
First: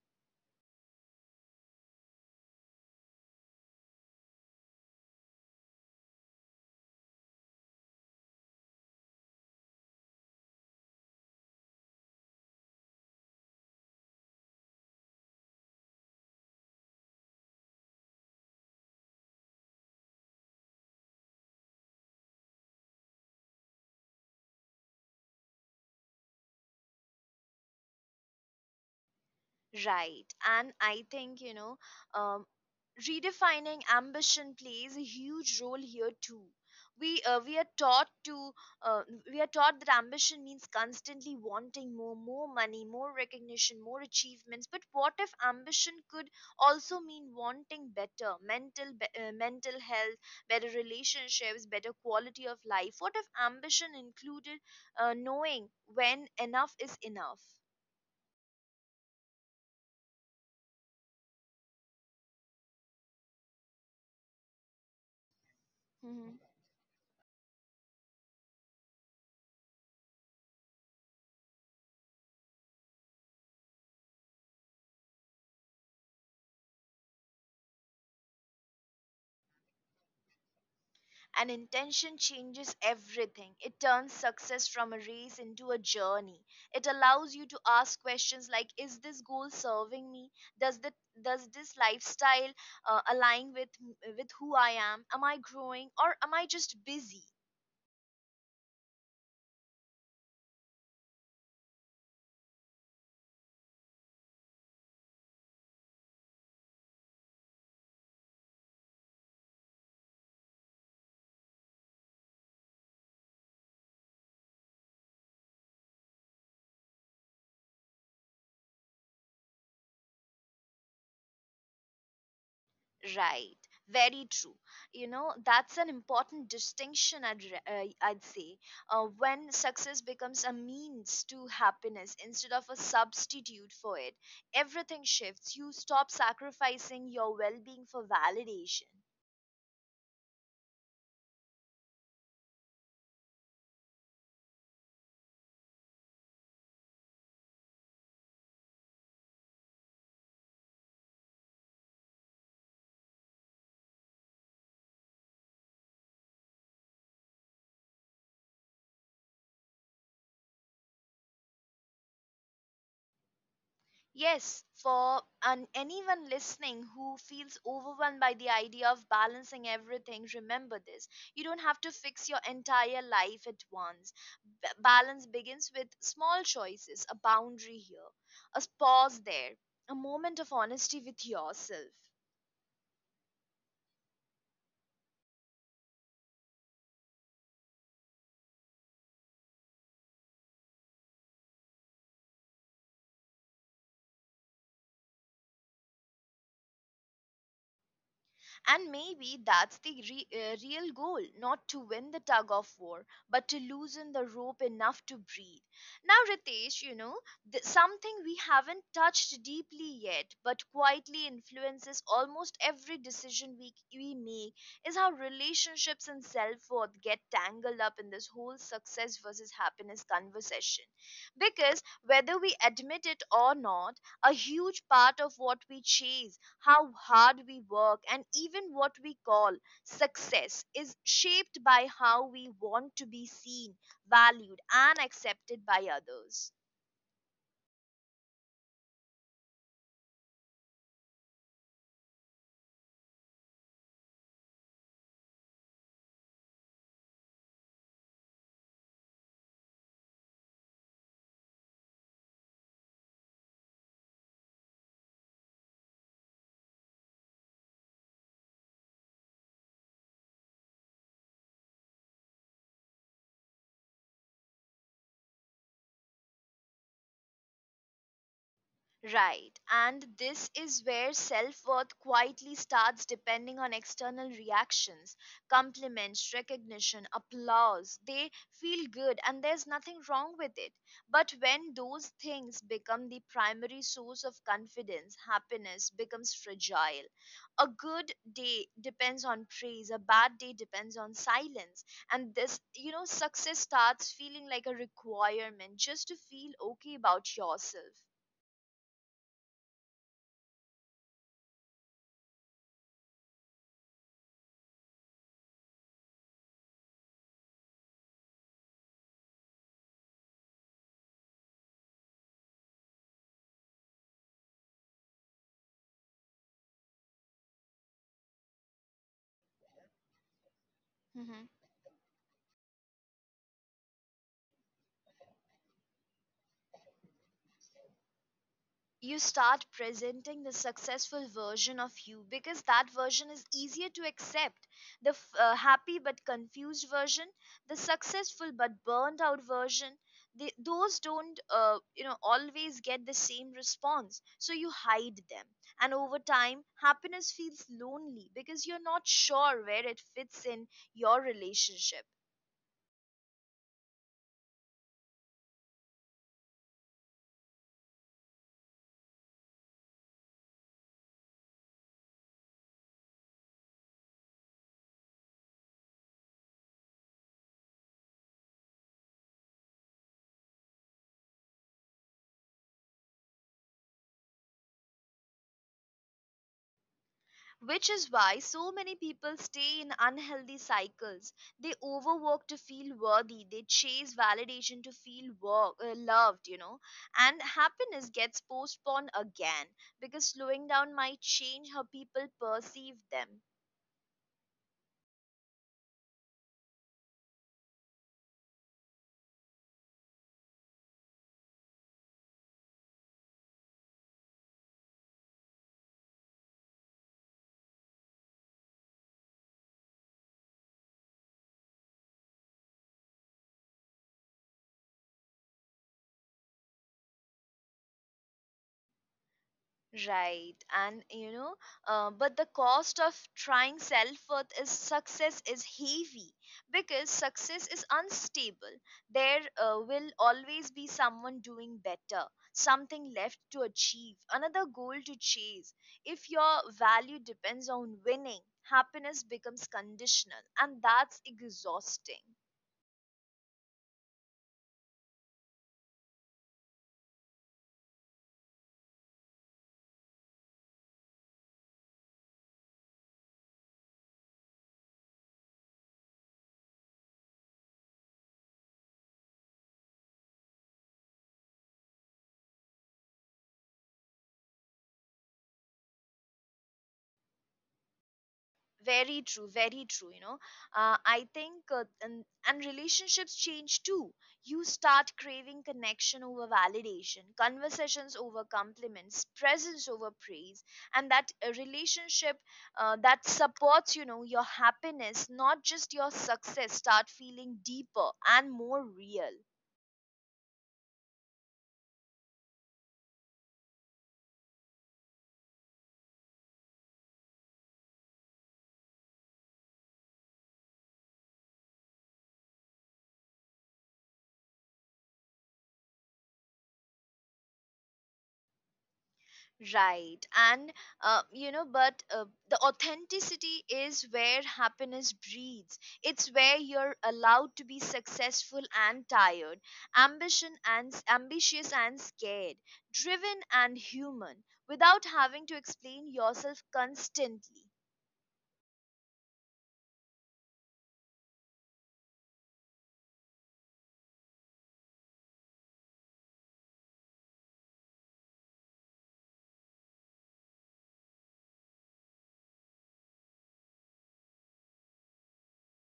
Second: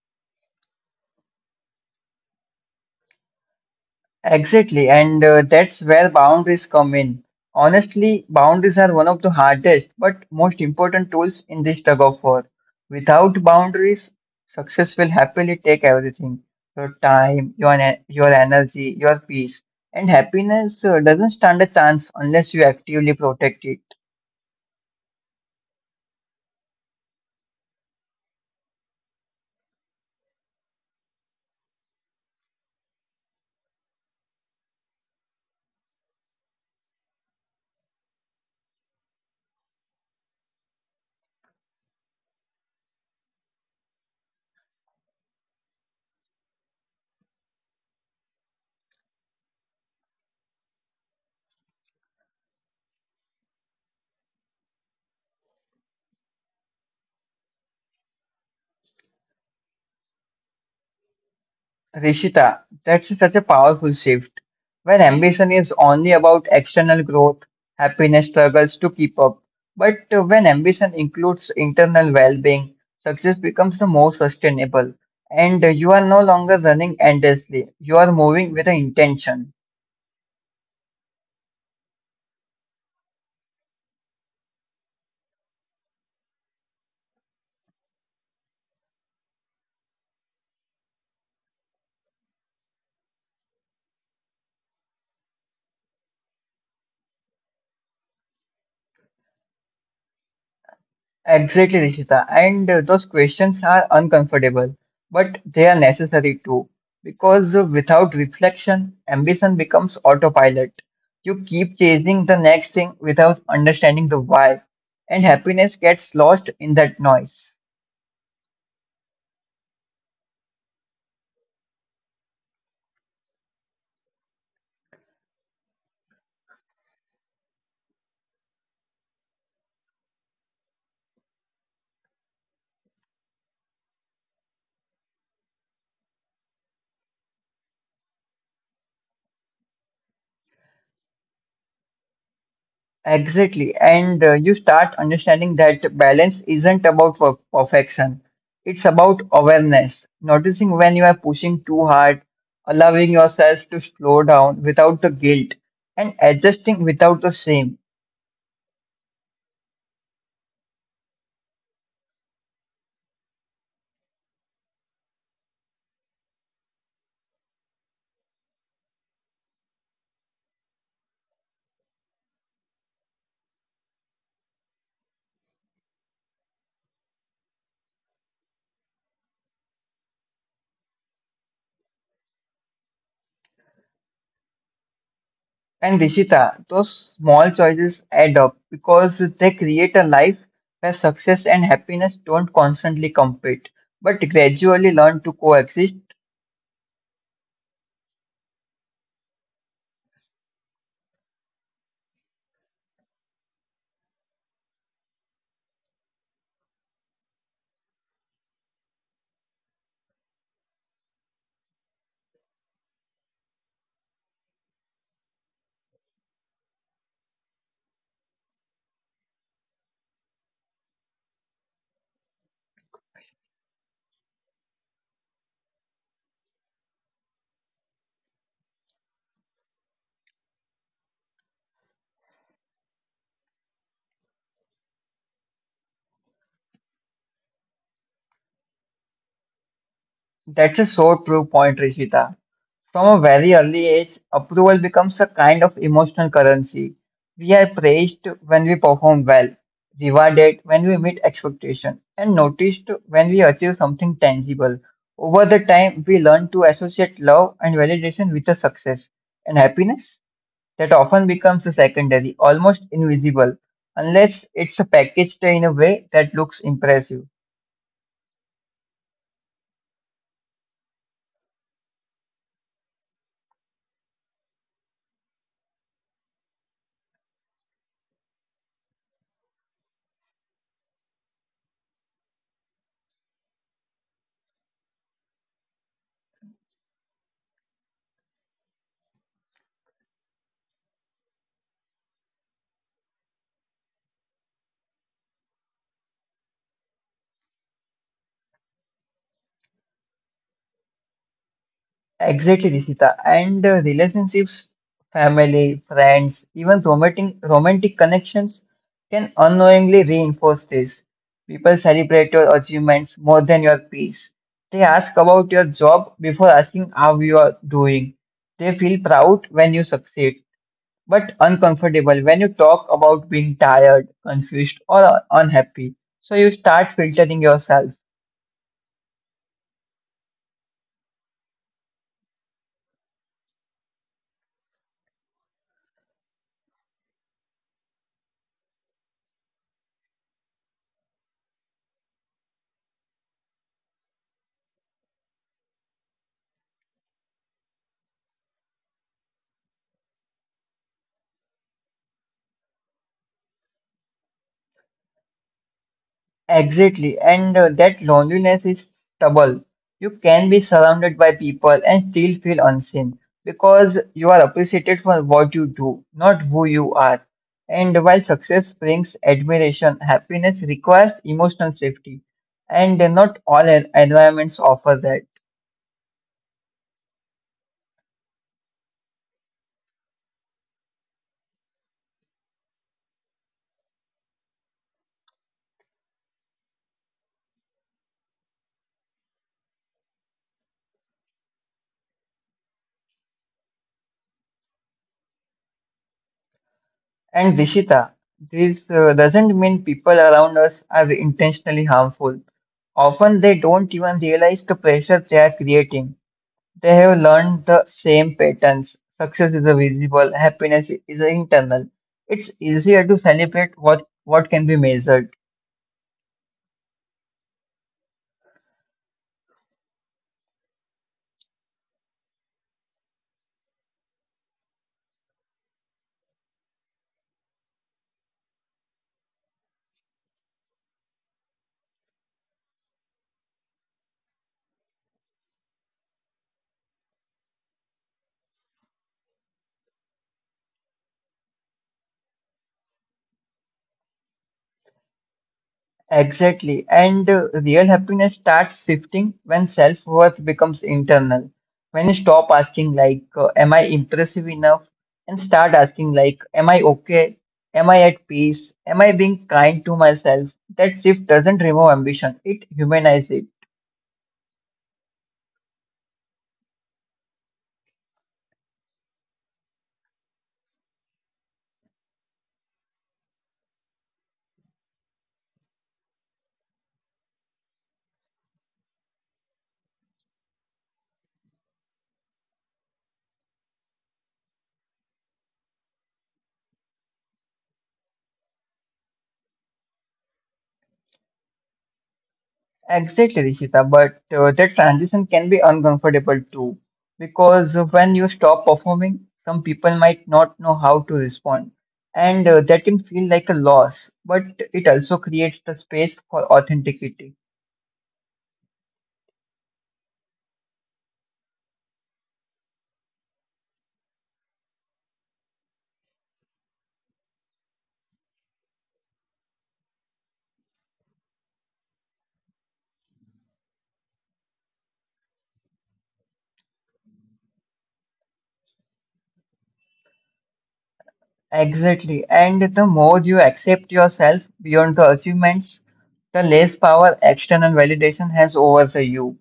Exactly, and that's where boundaries come in. Honestly, boundaries are one of the hardest but most important tools in this tug of war. Without boundaries, success will happily take everything: your time, your energy, your peace. And happiness doesn't stand a chance unless you actively protect it. Right. And I think, um, redefining ambition plays a huge role here too. We, uh, we are taught to uh, we are taught that ambition means constantly wanting more, more money, more recognition, more achievements, but what if ambition could also mean wanting better mental health, better relationships, better quality of life? What if ambition included knowing when enough is enough? Rishita, that's such a powerful shift. Where Mm-hmm. ambition is only about external growth, happiness struggles to keep up. But when ambition includes internal well being, success becomes the more sustainable. And you are no longer running endlessly, you are moving with an intention. And intention changes everything. It turns success from a race into a journey. It allows you to ask questions like, is this goal serving me? Does the does this lifestyle align with who I am? Am I growing or am I just busy? Exactly, Rishita. And those questions are uncomfortable, but they are necessary too. Because without reflection, ambition becomes autopilot. You keep chasing the next thing without understanding the why, and happiness gets lost in that noise. Right, very true. You know, that's an important distinction, I'd say. When success becomes a means to happiness instead of a substitute for it, everything shifts. You stop sacrificing your well being for validation. Exactly. And you start understanding that balance isn't about perfection. It's about awareness, noticing when you are pushing too hard, allowing yourself to slow down without the guilt, and adjusting without the shame. Yes, for anyone listening who feels overwhelmed by the idea of balancing everything, remember this. You don't have to fix your entire life at once. Balance begins with small choices, a boundary here, a pause there, a moment of honesty with yourself. And Rishita, those small choices add up because they create a life where success and happiness don't constantly compete, but gradually learn to coexist. And maybe that's the real goal, not to win the tug of war, but to loosen the rope enough to breathe. Now, Ritesh, you know, something we haven't touched deeply yet, but quietly influences almost every decision we make, is how relationships and self worth get tangled up in this whole success versus happiness conversation. Because whether we admit it or not, a huge part of what we chase, how hard we work, and even what we call success is shaped by how we want to be seen, valued, and accepted by others. That's a so true point, Rishita. From a very early age, approval becomes a kind of emotional currency. We are praised when we perform well, rewarded when we meet expectation, and noticed when we achieve something tangible. Over the time, we learn to associate love and validation with a success and happiness that often becomes a secondary, almost invisible, unless it's packaged in a way that looks impressive. Right. And this is where self worth quietly starts depending on external reactions, compliments, recognition, applause. They feel good and there's nothing wrong with it. But when those things become the primary source of confidence, happiness becomes fragile. A good day depends on praise, a bad day depends on silence. And this, you know, success starts feeling like a requirement just to feel okay about yourself. Exactly, Rishita. And relationships, family, friends, even romantic connections can unknowingly reinforce this. People celebrate your achievements more than your peace. They ask about your job before asking how you are doing. They feel proud when you succeed, but uncomfortable when you talk about being tired, confused, or unhappy. So you start filtering yourself. You start presenting the successful version of you because that version is easier to accept. The happy but confused version, the successful but burned out version, those don't always get the same response, so you hide them, and over time happiness feels lonely because you're not sure where it fits in your relationship. Exactly, and that loneliness is double. You can be surrounded by people and still feel unseen because you are appreciated for what you do, not who you are. And while success brings admiration, happiness requires emotional safety, and not all environments offer that. Which is why so many people stay in unhealthy cycles. They overwork to feel worthy, they chase validation to feel loved, you know, and happiness gets postponed again because slowing down might change how people perceive them. And Dishita, this doesn't mean people around us are intentionally harmful. Often they don't even realize the pressure they are creating. They have learned the same patterns. Success is a visible, happiness is internal. It's easier to celebrate what can be measured. Right, and you know, but the cost of trying self worth is success is heavy because success is unstable. There will always be someone doing better, something left to achieve, another goal to chase. If your value depends on winning, happiness becomes conditional, and that's exhausting. Exactly. And real happiness starts shifting when self worth becomes internal. When you stop asking, am I impressive enough? And start asking, like, am I okay? Am I at peace? Am I being kind to myself? That shift doesn't remove ambition, it humanizes it. Very true, very true, you know, and relationships change too. You start craving connection over validation, conversations over compliments, presence over praise. And that relationship that supports, you know, your happiness, not just your success, start feeling deeper and more real. Exactly, Rishita, but that transition can be uncomfortable too, because when you stop performing, some people might not know how to respond, and that can feel like a loss, but it also creates the space for authenticity. Right. And, you know, but the authenticity is where happiness breathes. It's where you're allowed to be successful and tired, ambition and ambitious and scared, driven and human, without having to explain yourself constantly. Exactly. And the more you accept yourself beyond the achievements, the less power external validation has over the you.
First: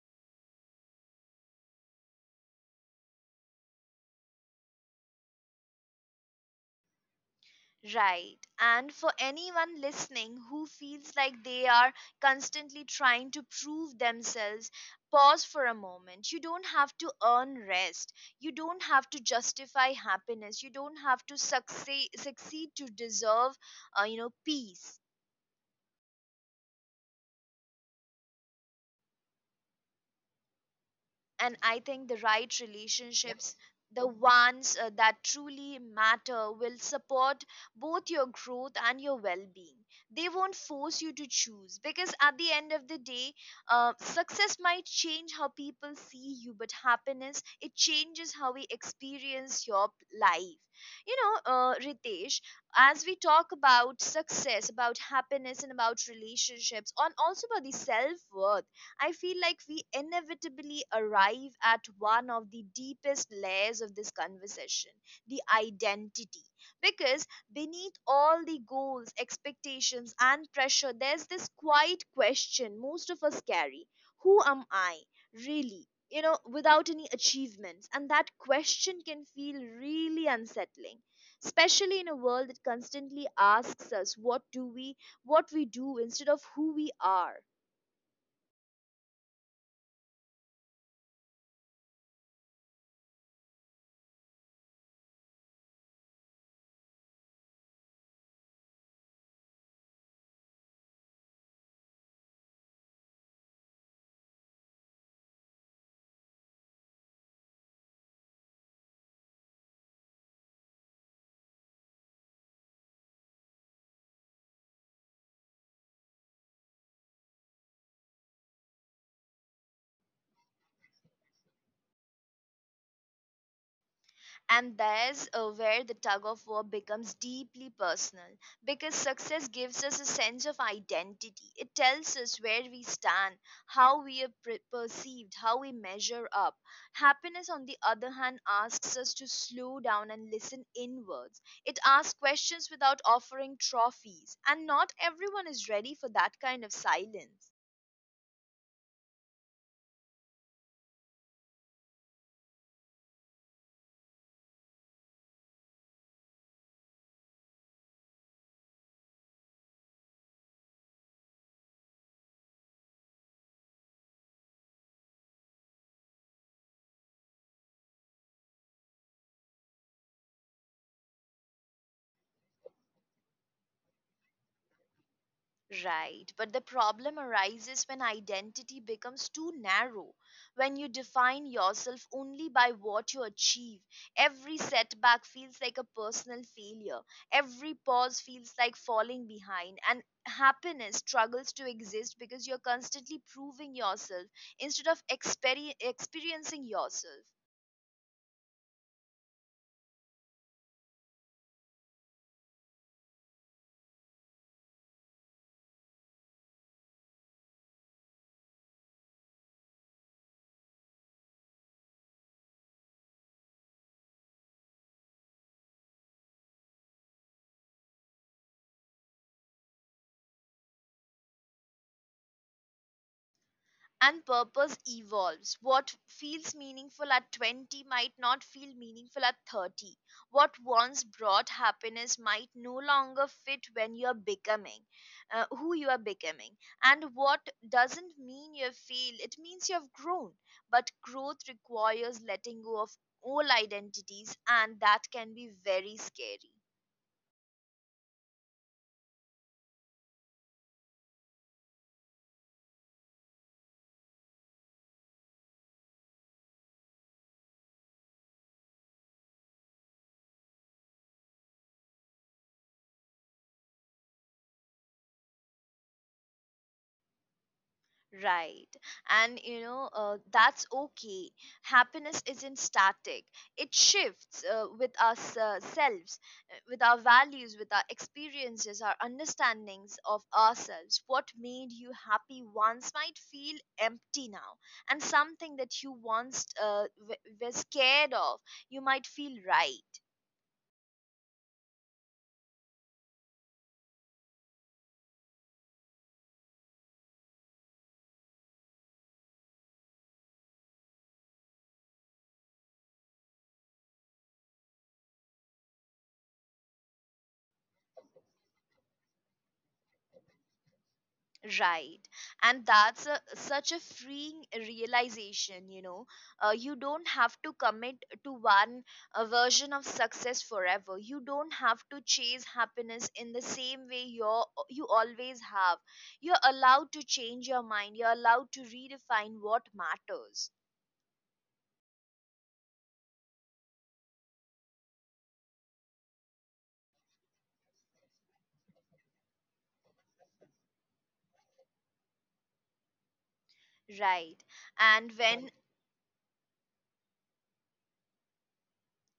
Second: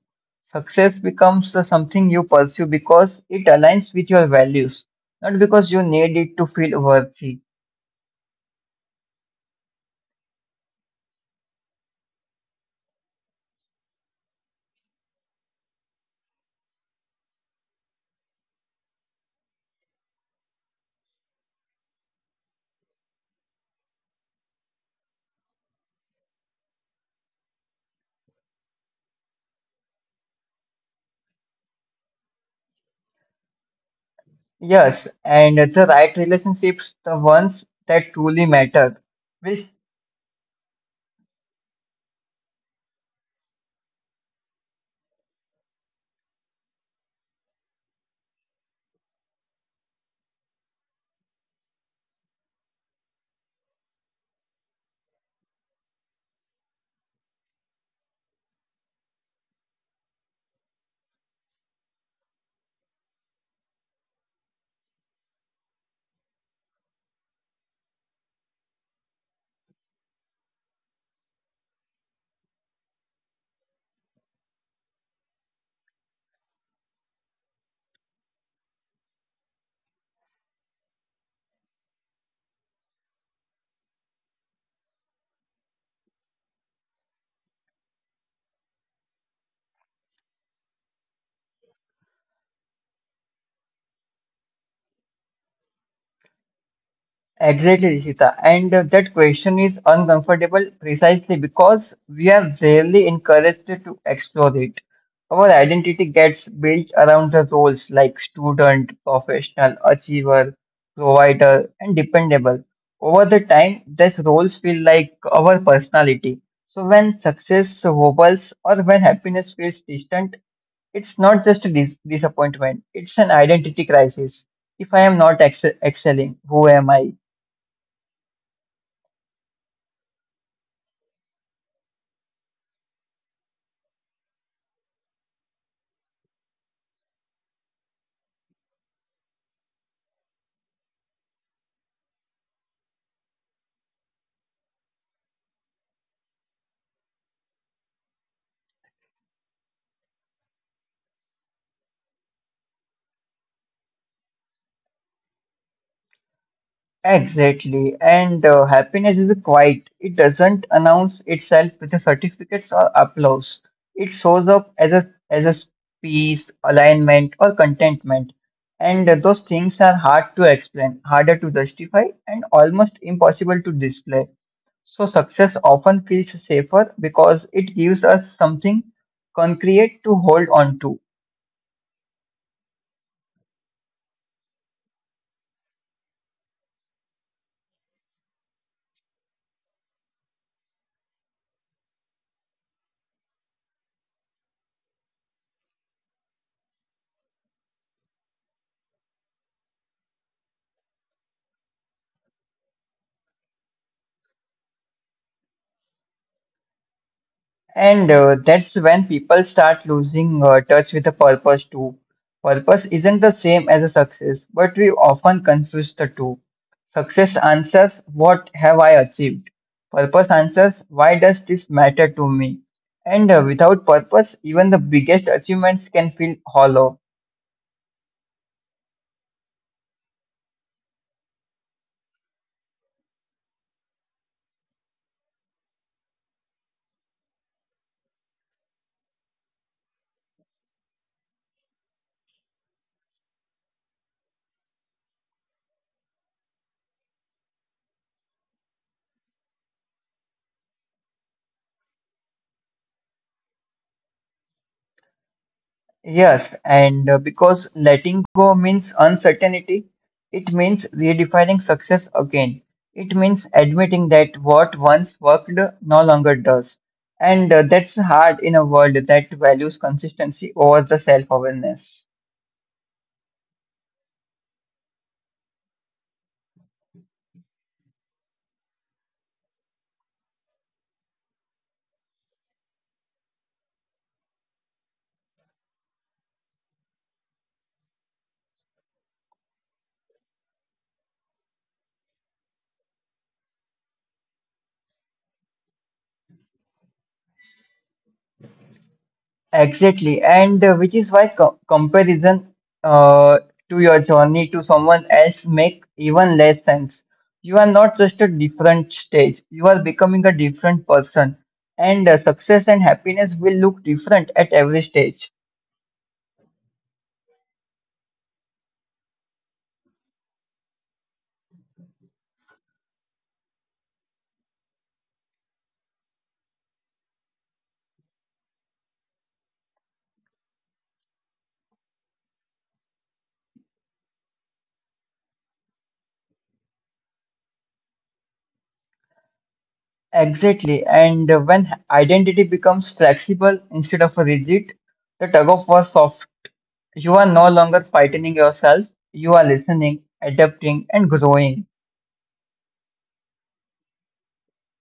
Success becomes the something you pursue because it aligns with your values, not because you need it to feel worthy. Right. And for anyone listening who feels like they are constantly trying to prove themselves, pause for a moment. You don't have to earn rest. You don't have to justify happiness. You don't have to succeed to deserve, peace. And I think the right relationships, the Yes, ones and the that right truly relationships, the matter will ones that support truly both matter, your growth will. and your well-being. They won't force you to choose, because at the end of the day, success might change how people see you, but happiness, it changes how we experience your life, you know. Ritesh, as we talk about success, about happiness, and about relationships, and also about the self-worth, I feel like we inevitably arrive at one of the deepest layers of this conversation, the identity. Because beneath all the goals, expectations, and pressure, there's this quiet question most of us carry. Who am I really? You know, without any achievements. And that question can feel really unsettling, especially in a world that constantly asks us what do we, what we do instead of who we are. Exactly, Rishita. And that question is uncomfortable precisely because we are rarely encouraged to explore it. Our identity gets built around the roles like student, professional, achiever, provider, and dependable. Over the time, these roles feel like our personality. So when success wobbles or when happiness feels distant, it's not just a disappointment, it's an identity crisis. If I am not excelling, who am I? And there's where the tug of war becomes deeply personal, because success gives us a sense of identity. It tells us where we stand, how we are perceived, how we measure up. Happiness, on the other hand, asks us to slow down and listen inwards. It asks questions without offering trophies, and not everyone is ready for that kind of silence. Exactly. And happiness is a quiet. It doesn't announce itself with a certificates or applause. It shows up as a peace, alignment, or contentment. And those things are hard to explain, harder to justify, and almost impossible to display. So success often feels safer because it gives us something concrete to hold on to. Right, but the problem arises when identity becomes too narrow, when you define yourself only by what you achieve. Every setback feels like a personal failure, every pause feels like falling behind, and happiness struggles to exist because you're constantly proving yourself instead of experiencing yourself. And that's when people start losing touch with the purpose too. Purpose isn't the same as a success, but we often confuse the two. Success answers, what have I achieved? Purpose answers, why does this matter to me? And without purpose, even the biggest achievements can feel hollow. And purpose evolves. What feels meaningful at 20 might not feel meaningful at 30. What once brought happiness might no longer fit when you're becoming who you are becoming. And what doesn't mean you've failed, it means you've grown. But growth requires letting go of all identities, and that can be very scary. Yes, and because letting go means uncertainty, it means redefining success again. It means admitting that what once worked no longer does. And that's hard in a world that values consistency over the self-awareness. Right. And you know, that's okay. Happiness isn't static, it shifts with ourselves, with our values, with our experiences, our understandings of ourselves. What made you happy once might feel empty now, and something that you once were scared of, you might feel right. Exactly, and which is why co comparison uh, to your journey to someone else make even less sense. You are not just a different stage, you are becoming a different person, and success and happiness will look different at every stage. Right. And that's a, such a freeing realization, you know. You don't have to commit to one version of success forever. You don't have to chase happiness in the same way you always have. You're allowed to change your mind, you're allowed to redefine what matters. Exactly, and when identity becomes flexible instead of rigid, the tug of war soft. You are no longer fighting yourself, you are listening, Right. And adapting, and when growing.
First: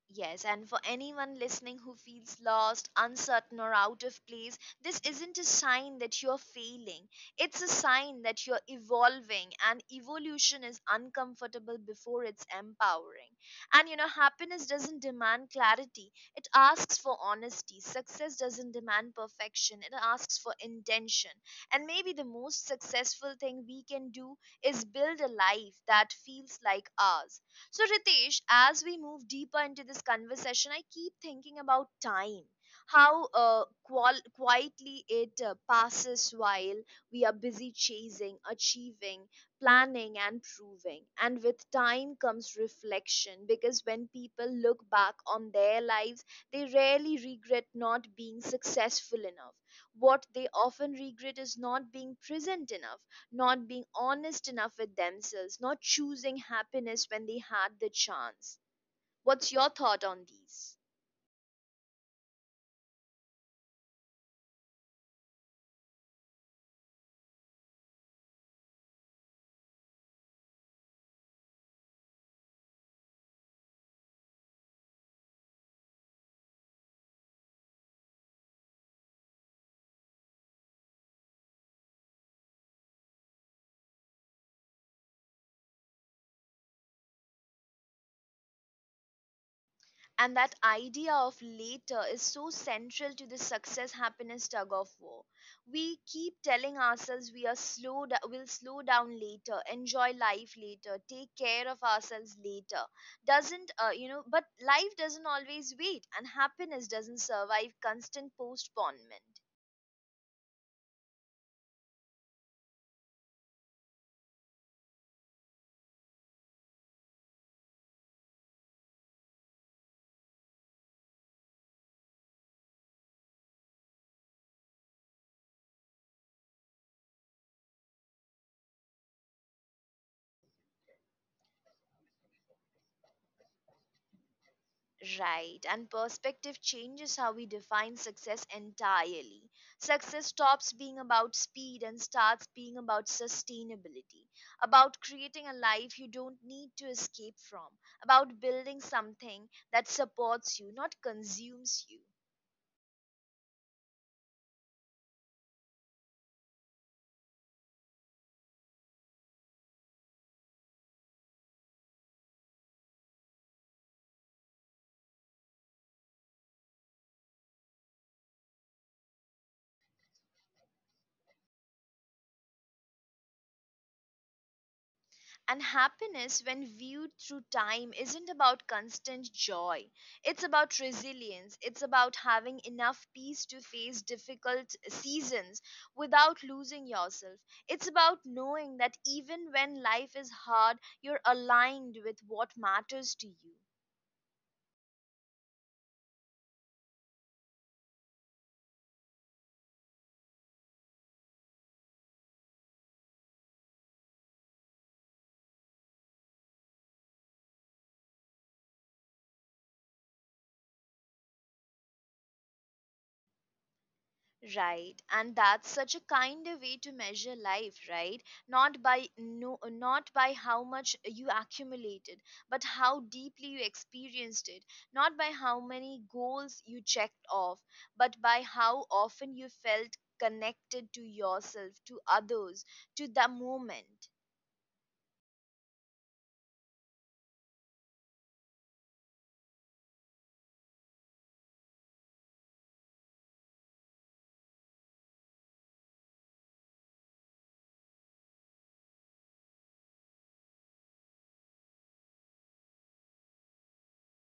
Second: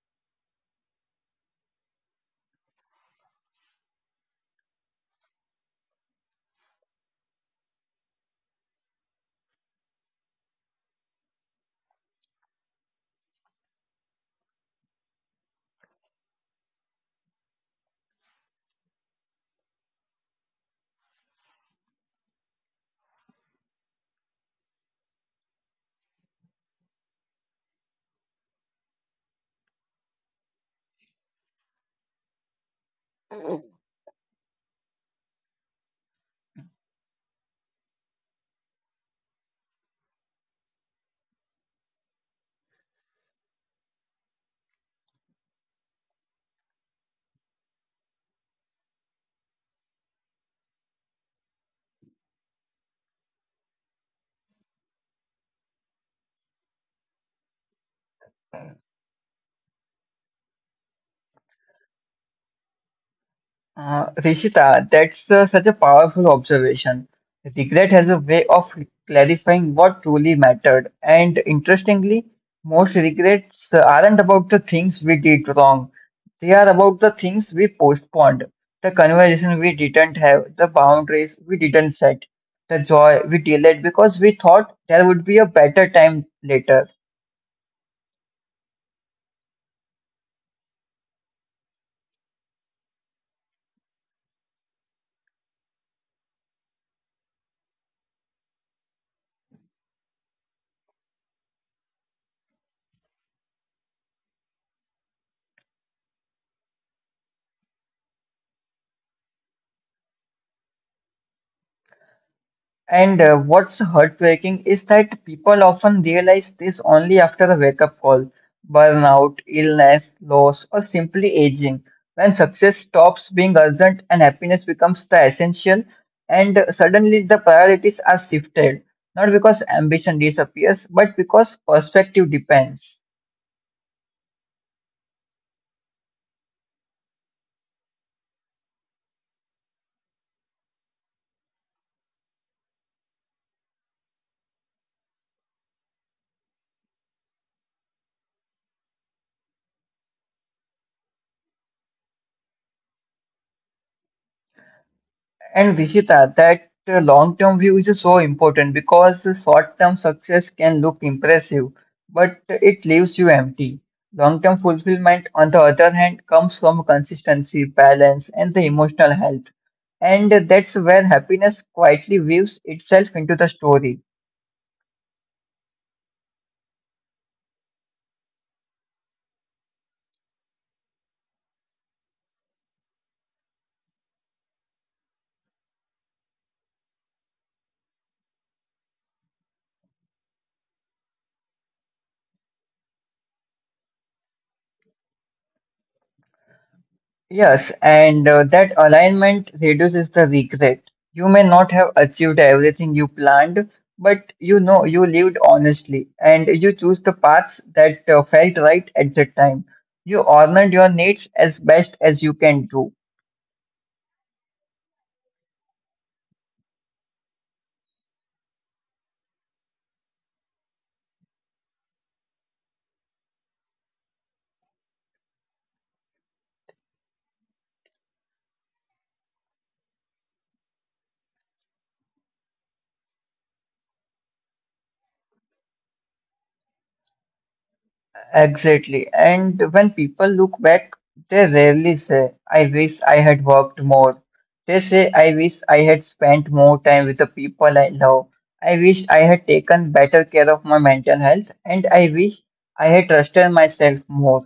Yes, and for anyone listening who feels lost, uncertain, or out of place, this isn't a sign that you're failing. It's a sign that you're evolving, and evolution is uncomfortable before it's empowering. And you know, happiness doesn't demand clarity, it asks for honesty. Success doesn't demand perfection, it asks for intention. And maybe the most successful thing we can do is build a life that feels like ours. So, Ritesh, as we move deeper into this conversation, I keep thinking about time, how quietly it passes while we are busy chasing, achieving, planning, and proving. And with time comes reflection, because when people look back on their lives, they rarely regret not being successful enough. What they often regret is not being present enough, not being honest enough with themselves, not choosing happiness when they had the chance. What's your thought on these? Rishita, that's such a powerful observation. Regret has a way of clarifying what truly mattered. And interestingly, most regrets aren't about the things we did wrong, they are about the things we postponed, the conversation we didn't have, the boundaries we didn't set, the joy we delayed because we thought there would be a better time later. And that idea of later is so central to the success happiness tug of war. We keep telling ourselves we are will slow down later, enjoy life later, take care of ourselves later. Doesn't but life doesn't always wait, and happiness doesn't survive constant postponement. And what's heartbreaking is that people often realize this only after a wake up call: burnout, illness, loss, or simply aging. When success stops being urgent and happiness becomes the essential, and suddenly the priorities are shifted, not because ambition disappears, but because perspective depends. Right, and perspective changes how we define success entirely. Success stops being about speed and starts being about sustainability, about creating a life you don't need to escape from, about building something that supports you, not consumes you. And Vishita, that long-term view is so important because the short-term success can look impressive, but it leaves you empty. Long-term fulfillment, on the other hand, comes from consistency, balance, and the emotional health. And that's where happiness quietly weaves itself into the story. And happiness, when viewed through time, isn't about constant joy. It's about resilience. It's about having enough peace to face difficult seasons without losing yourself. It's about knowing that even when life is hard, you're aligned with what matters to you. Yes, and that alignment reduces the regret. You may not have achieved everything you planned, but you know you lived honestly and you choose the paths that felt right at the time. You honored your needs as best as you can do. Right, and that's such a kinder way to measure life, right? Not by no, not by how much you accumulated, but how deeply you experienced it. Not by how many goals you checked off, but by how often you felt connected to yourself, to others, to the moment. Exactly. And when people look back, they rarely say, I wish I had worked more. They say, I wish I had spent more time with the people I love. I wish I had taken better care of my mental health. And I wish I had trusted myself more.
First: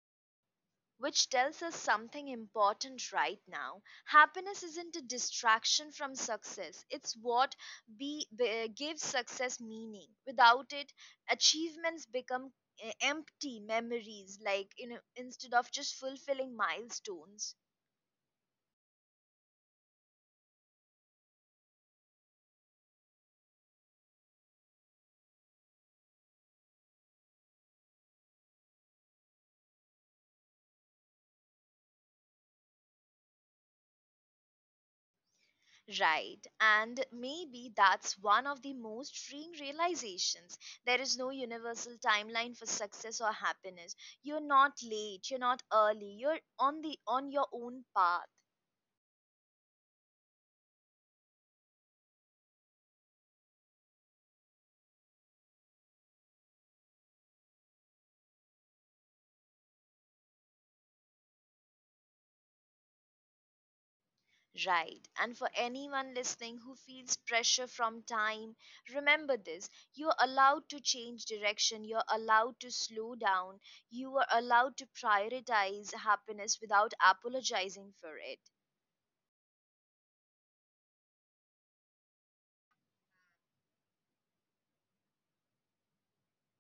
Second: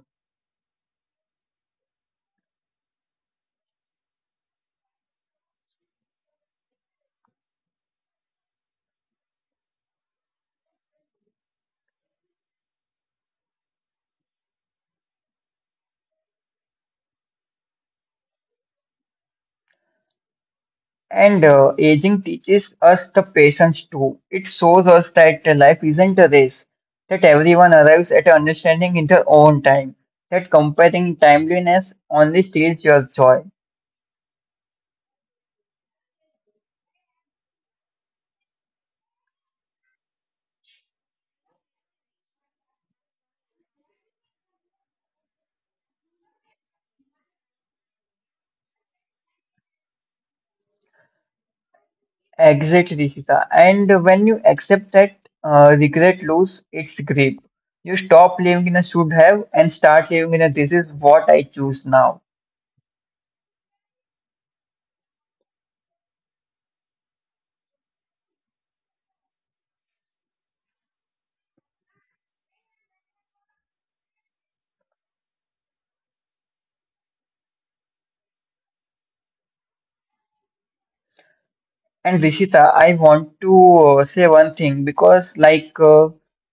Which tells us something important right now. Happiness isn't a distraction from success, it's what gives success meaning. Without it, achievements become empty memories, like you know, instead of just fulfilling milestones. And aging teaches us the patience too. It shows us that the life isn't a race, that everyone arrives at understanding in their own time, that comparing timeliness only steals your joy. Right, and maybe that's one of the most freeing realizations. There is no universal timeline for success or happiness. You're not late, you're not early, you're on the on your own path. Exactly, Sita. And when you accept that regret lose its grip, you stop living in a should have and start living in a this is what I choose now. Right. And for anyone listening who feels pressure from time, remember this. You're allowed to change direction. You're allowed to slow down. You are allowed to prioritize happiness without apologizing for it. And Rishita, I want to say one thing because, like,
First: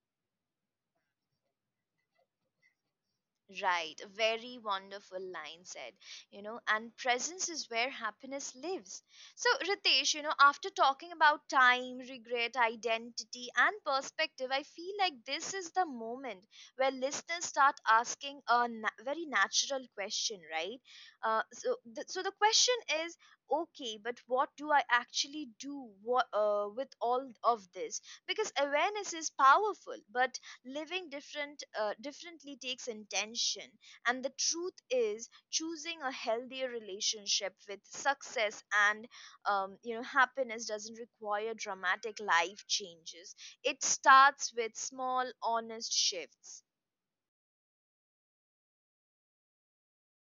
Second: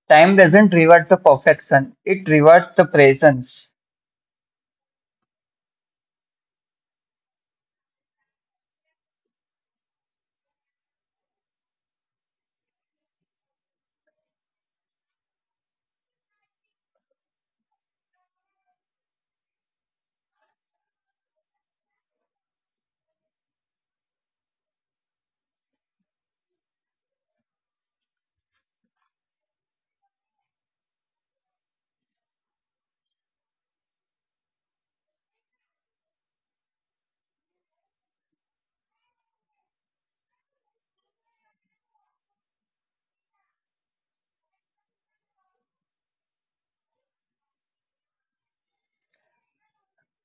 time doesn't reward the perfection, it rewards the presence. Right, a very wonderful line said, you know, and presence is where happiness lives. So, Ritesh, you know, after talking about time, regret, identity, and perspective, I feel like this is the moment where listeners start asking a very natural question, right? So, so the question is, okay, but what do I actually do what, with all of this? Because awareness is powerful, but living differently takes intention, and the truth is choosing a healthier relationship with success and you know, happiness doesn't require dramatic life changes, it starts with small honest shifts.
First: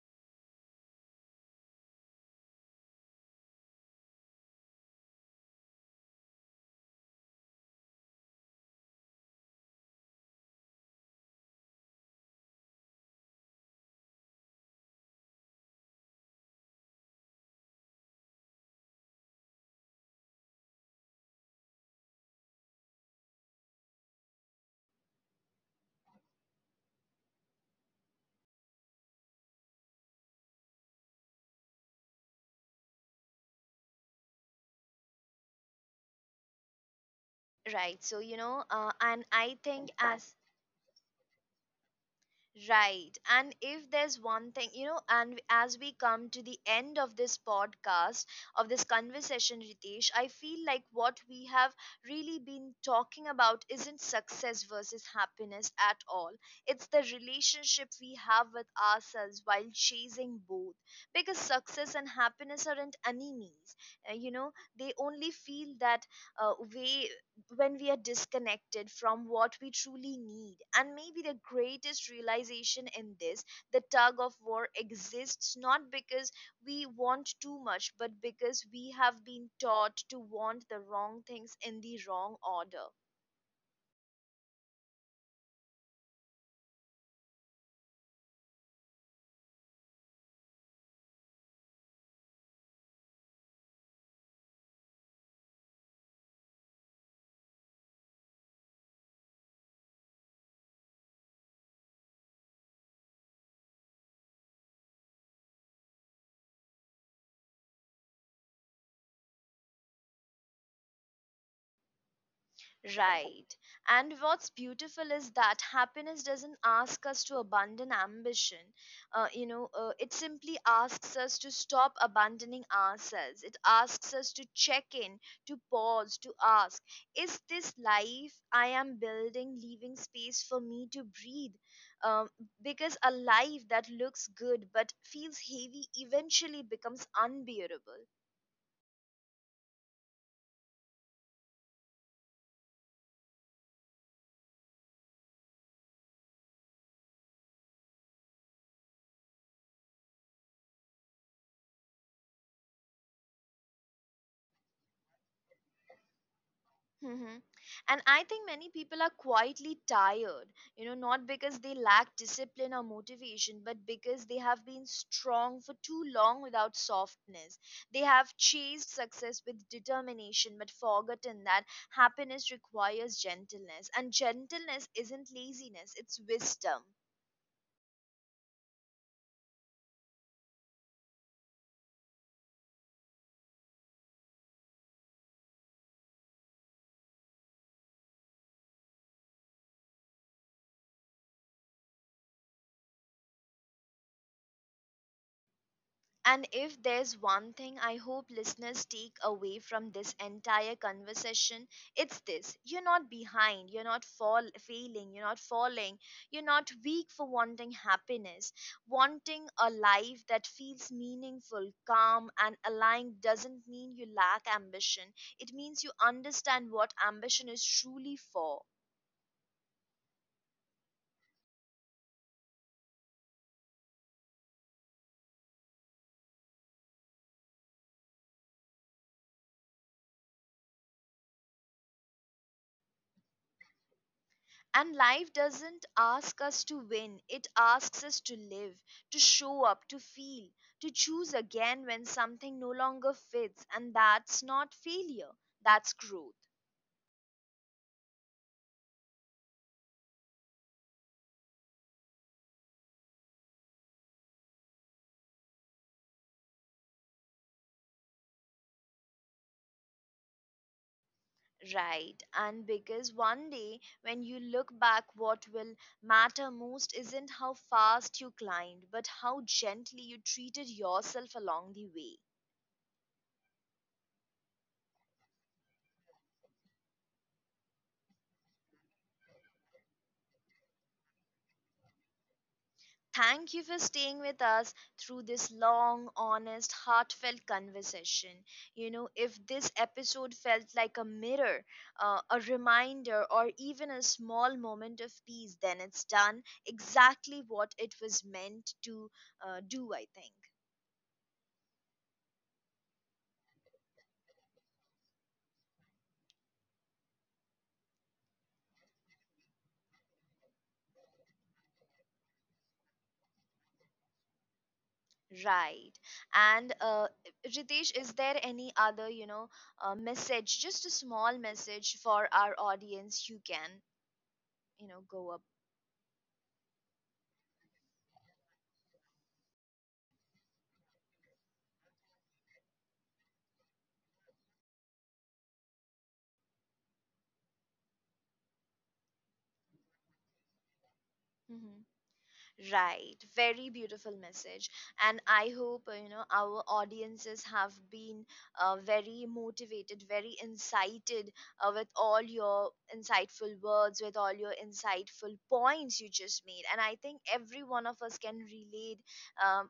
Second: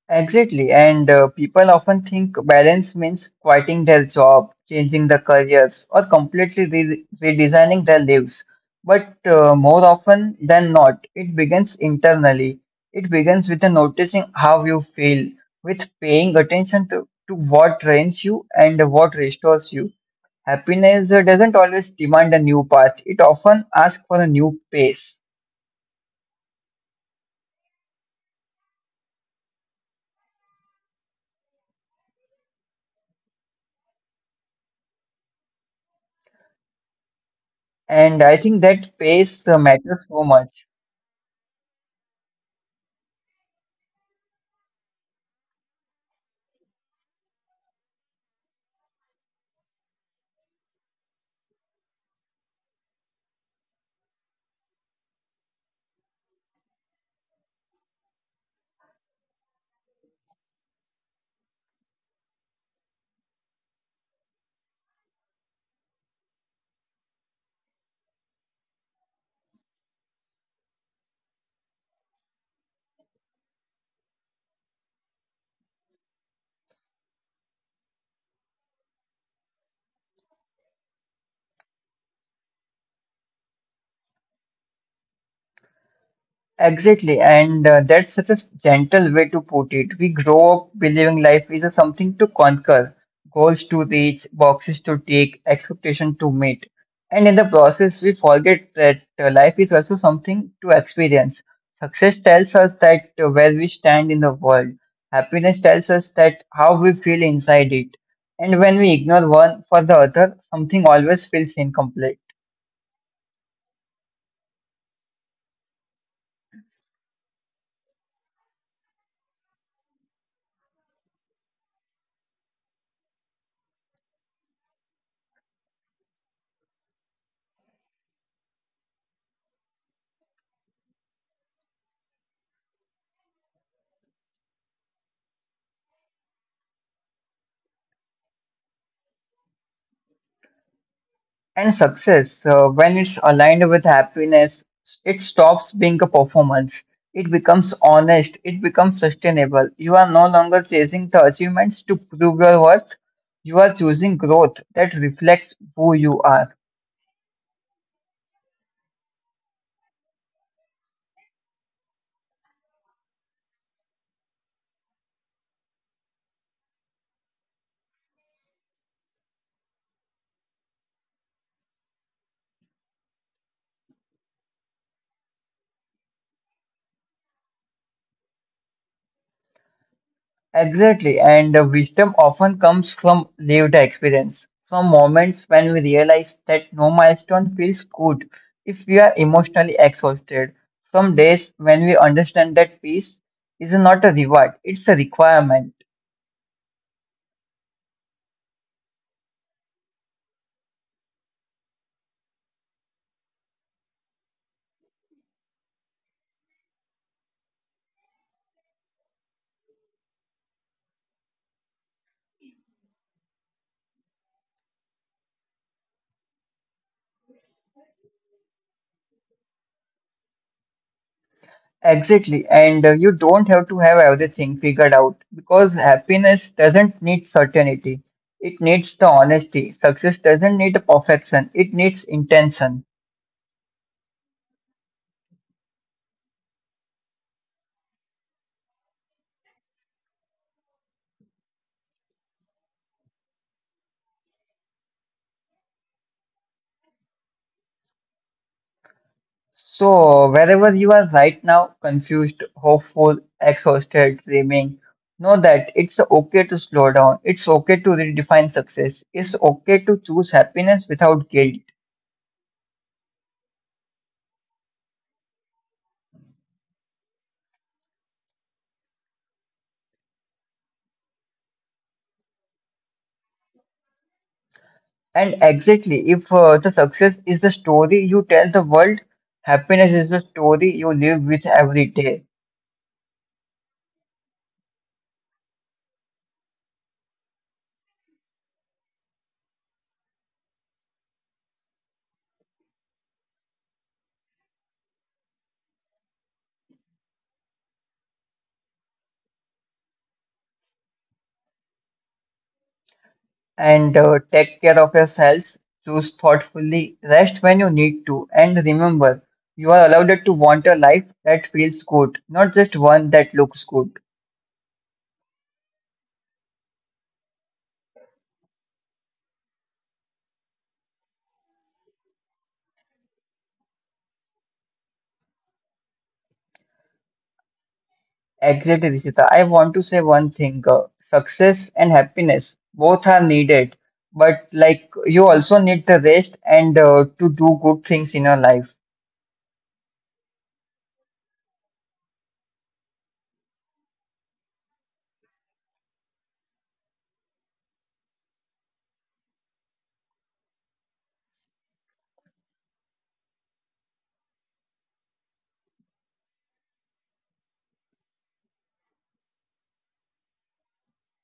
Absolutely. And people often think balance means quitting their job, changing their careers, or completely redesigning their lives. But more often than not, it begins internally. It begins with a noticing how you feel, with paying attention to what drains you and what restores you. Happiness doesn't always demand a new path, it often asks for a new pace. Right so And I you think know that and pace I think matters so as much. Right. And if there's one thing, you know, and as we come to the end of this podcast, of this conversation, Ritesh, I feel like what we have really been talking about isn't success versus happiness at all. It's the relationship we have with ourselves while chasing both. Because success and happiness aren't enemies. You know, they only feel that way when we are disconnected from what we truly need. And maybe the greatest realization in this, the tug of war exists not because we want too much, but because we have been taught to want the wrong things in the wrong order. Exactly, and that's such a gentle way to put it. We grow up believing life is a something to conquer, goals to reach, boxes to tick, expectation to meet. And in the process, we forget that life is also something to experience. Success tells us that where we stand in the world. Happiness tells us that how we feel inside it. And when we ignore one for the other, something always feels incomplete. Right. And what's beautiful is that happiness doesn't ask us to abandon ambition. It simply asks us to stop abandoning ourselves. It asks us to check in, to pause, to ask, is this life I am building leaving space for me to breathe? Um, because a life that looks good but feels heavy eventually becomes unbearable. And success, when it's aligned with happiness, it stops being a performance. It becomes honest. It becomes sustainable. You are no longer chasing the achievements to prove your worth. You are choosing growth that reflects who you are. Hmm. And I think many people are quietly tired, you know, not because they lack discipline or motivation, but because they have been strong for too long without softness. They have chased success with determination, but forgotten that happiness requires gentleness. And gentleness isn't laziness, it's wisdom. Exactly, and the wisdom often comes from lived experience, from moments when we realize that no milestone feels good if we are emotionally exhausted. Some days when we understand that peace is not a reward, it's a requirement. And if there's one thing I hope listeners take away from this entire conversation, it's this: you're not behind, you're not failing, you're not falling, you're not weak for wanting happiness. Wanting a life that feels meaningful, calm, and aligned doesn't mean you lack ambition, it means you understand what ambition is truly for. Exactly, and you don't have to have everything figured out because happiness doesn't need certainty, it needs the honesty. Success doesn't need perfection, it needs intention. And life doesn't ask us to win, it asks us to live, to show up, to feel, to choose again when something no longer fits. And that's not failure, that's growth. So, wherever you are right now, confused, hopeful, exhausted, dreaming, know that it's okay to slow down. It's okay to redefine success. It's okay to choose happiness without guilt. Right, and because one day when you look back, what will matter most isn't how fast you climbed, but how gently you treated yourself along the way. And exactly, if the success is the story you tell the world, happiness is the story you live with every day. Thank you for staying with us through this long, honest, heartfelt conversation. You know, if this episode felt like a mirror, a reminder, or even a small moment of peace, then it's done exactly what it was meant to do, I think. And Take care of yourselves. Choose thoughtfully, rest when you need to, and remember, you are allowed to want a life that feels good, not just one that looks good. Right. And Ritesh, is there any other, you know, message, just a small message for our audience you can, you know, go up? Exactly, Rishita. I want to say one thing: success and happiness both are needed, but like you also need the rest and to do good things in your life. Mm-hmm. Right, very beautiful message, and I hope you know, our audiences have been very motivated, very incited with all your insightful words, with all your insightful points you just made, and I think every one of us can relate um,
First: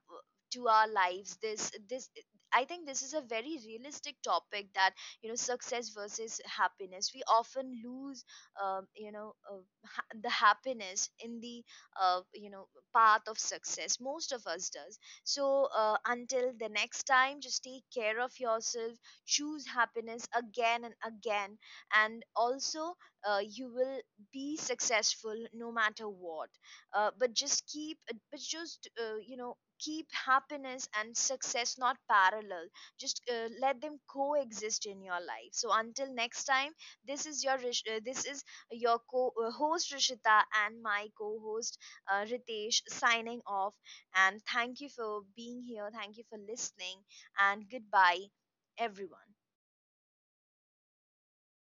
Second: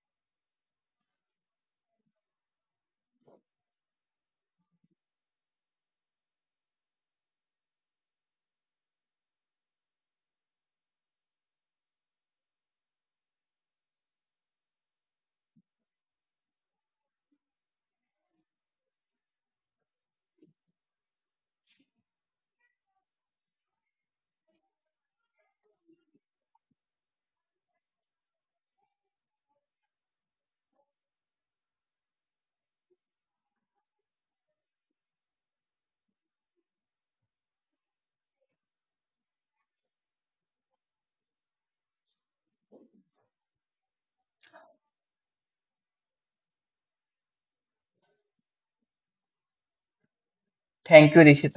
to our lives. This, I think this is a very realistic topic that, you know, success versus happiness. We often lose um, you know uh, the happiness in the uh, you know path of success, most of us does. So until the next time, just take care of yourself, choose happiness again and again, and also you will be successful no matter what. Uh, but just keep but just you know keep happiness and success not parallel, just let them coexist in your life. So until next time, this is your this is your host Rishita, and my co-host Ritesh signing off. And thank you for being here. Thank you for listening. And goodbye, everyone. Thank you, Rishita.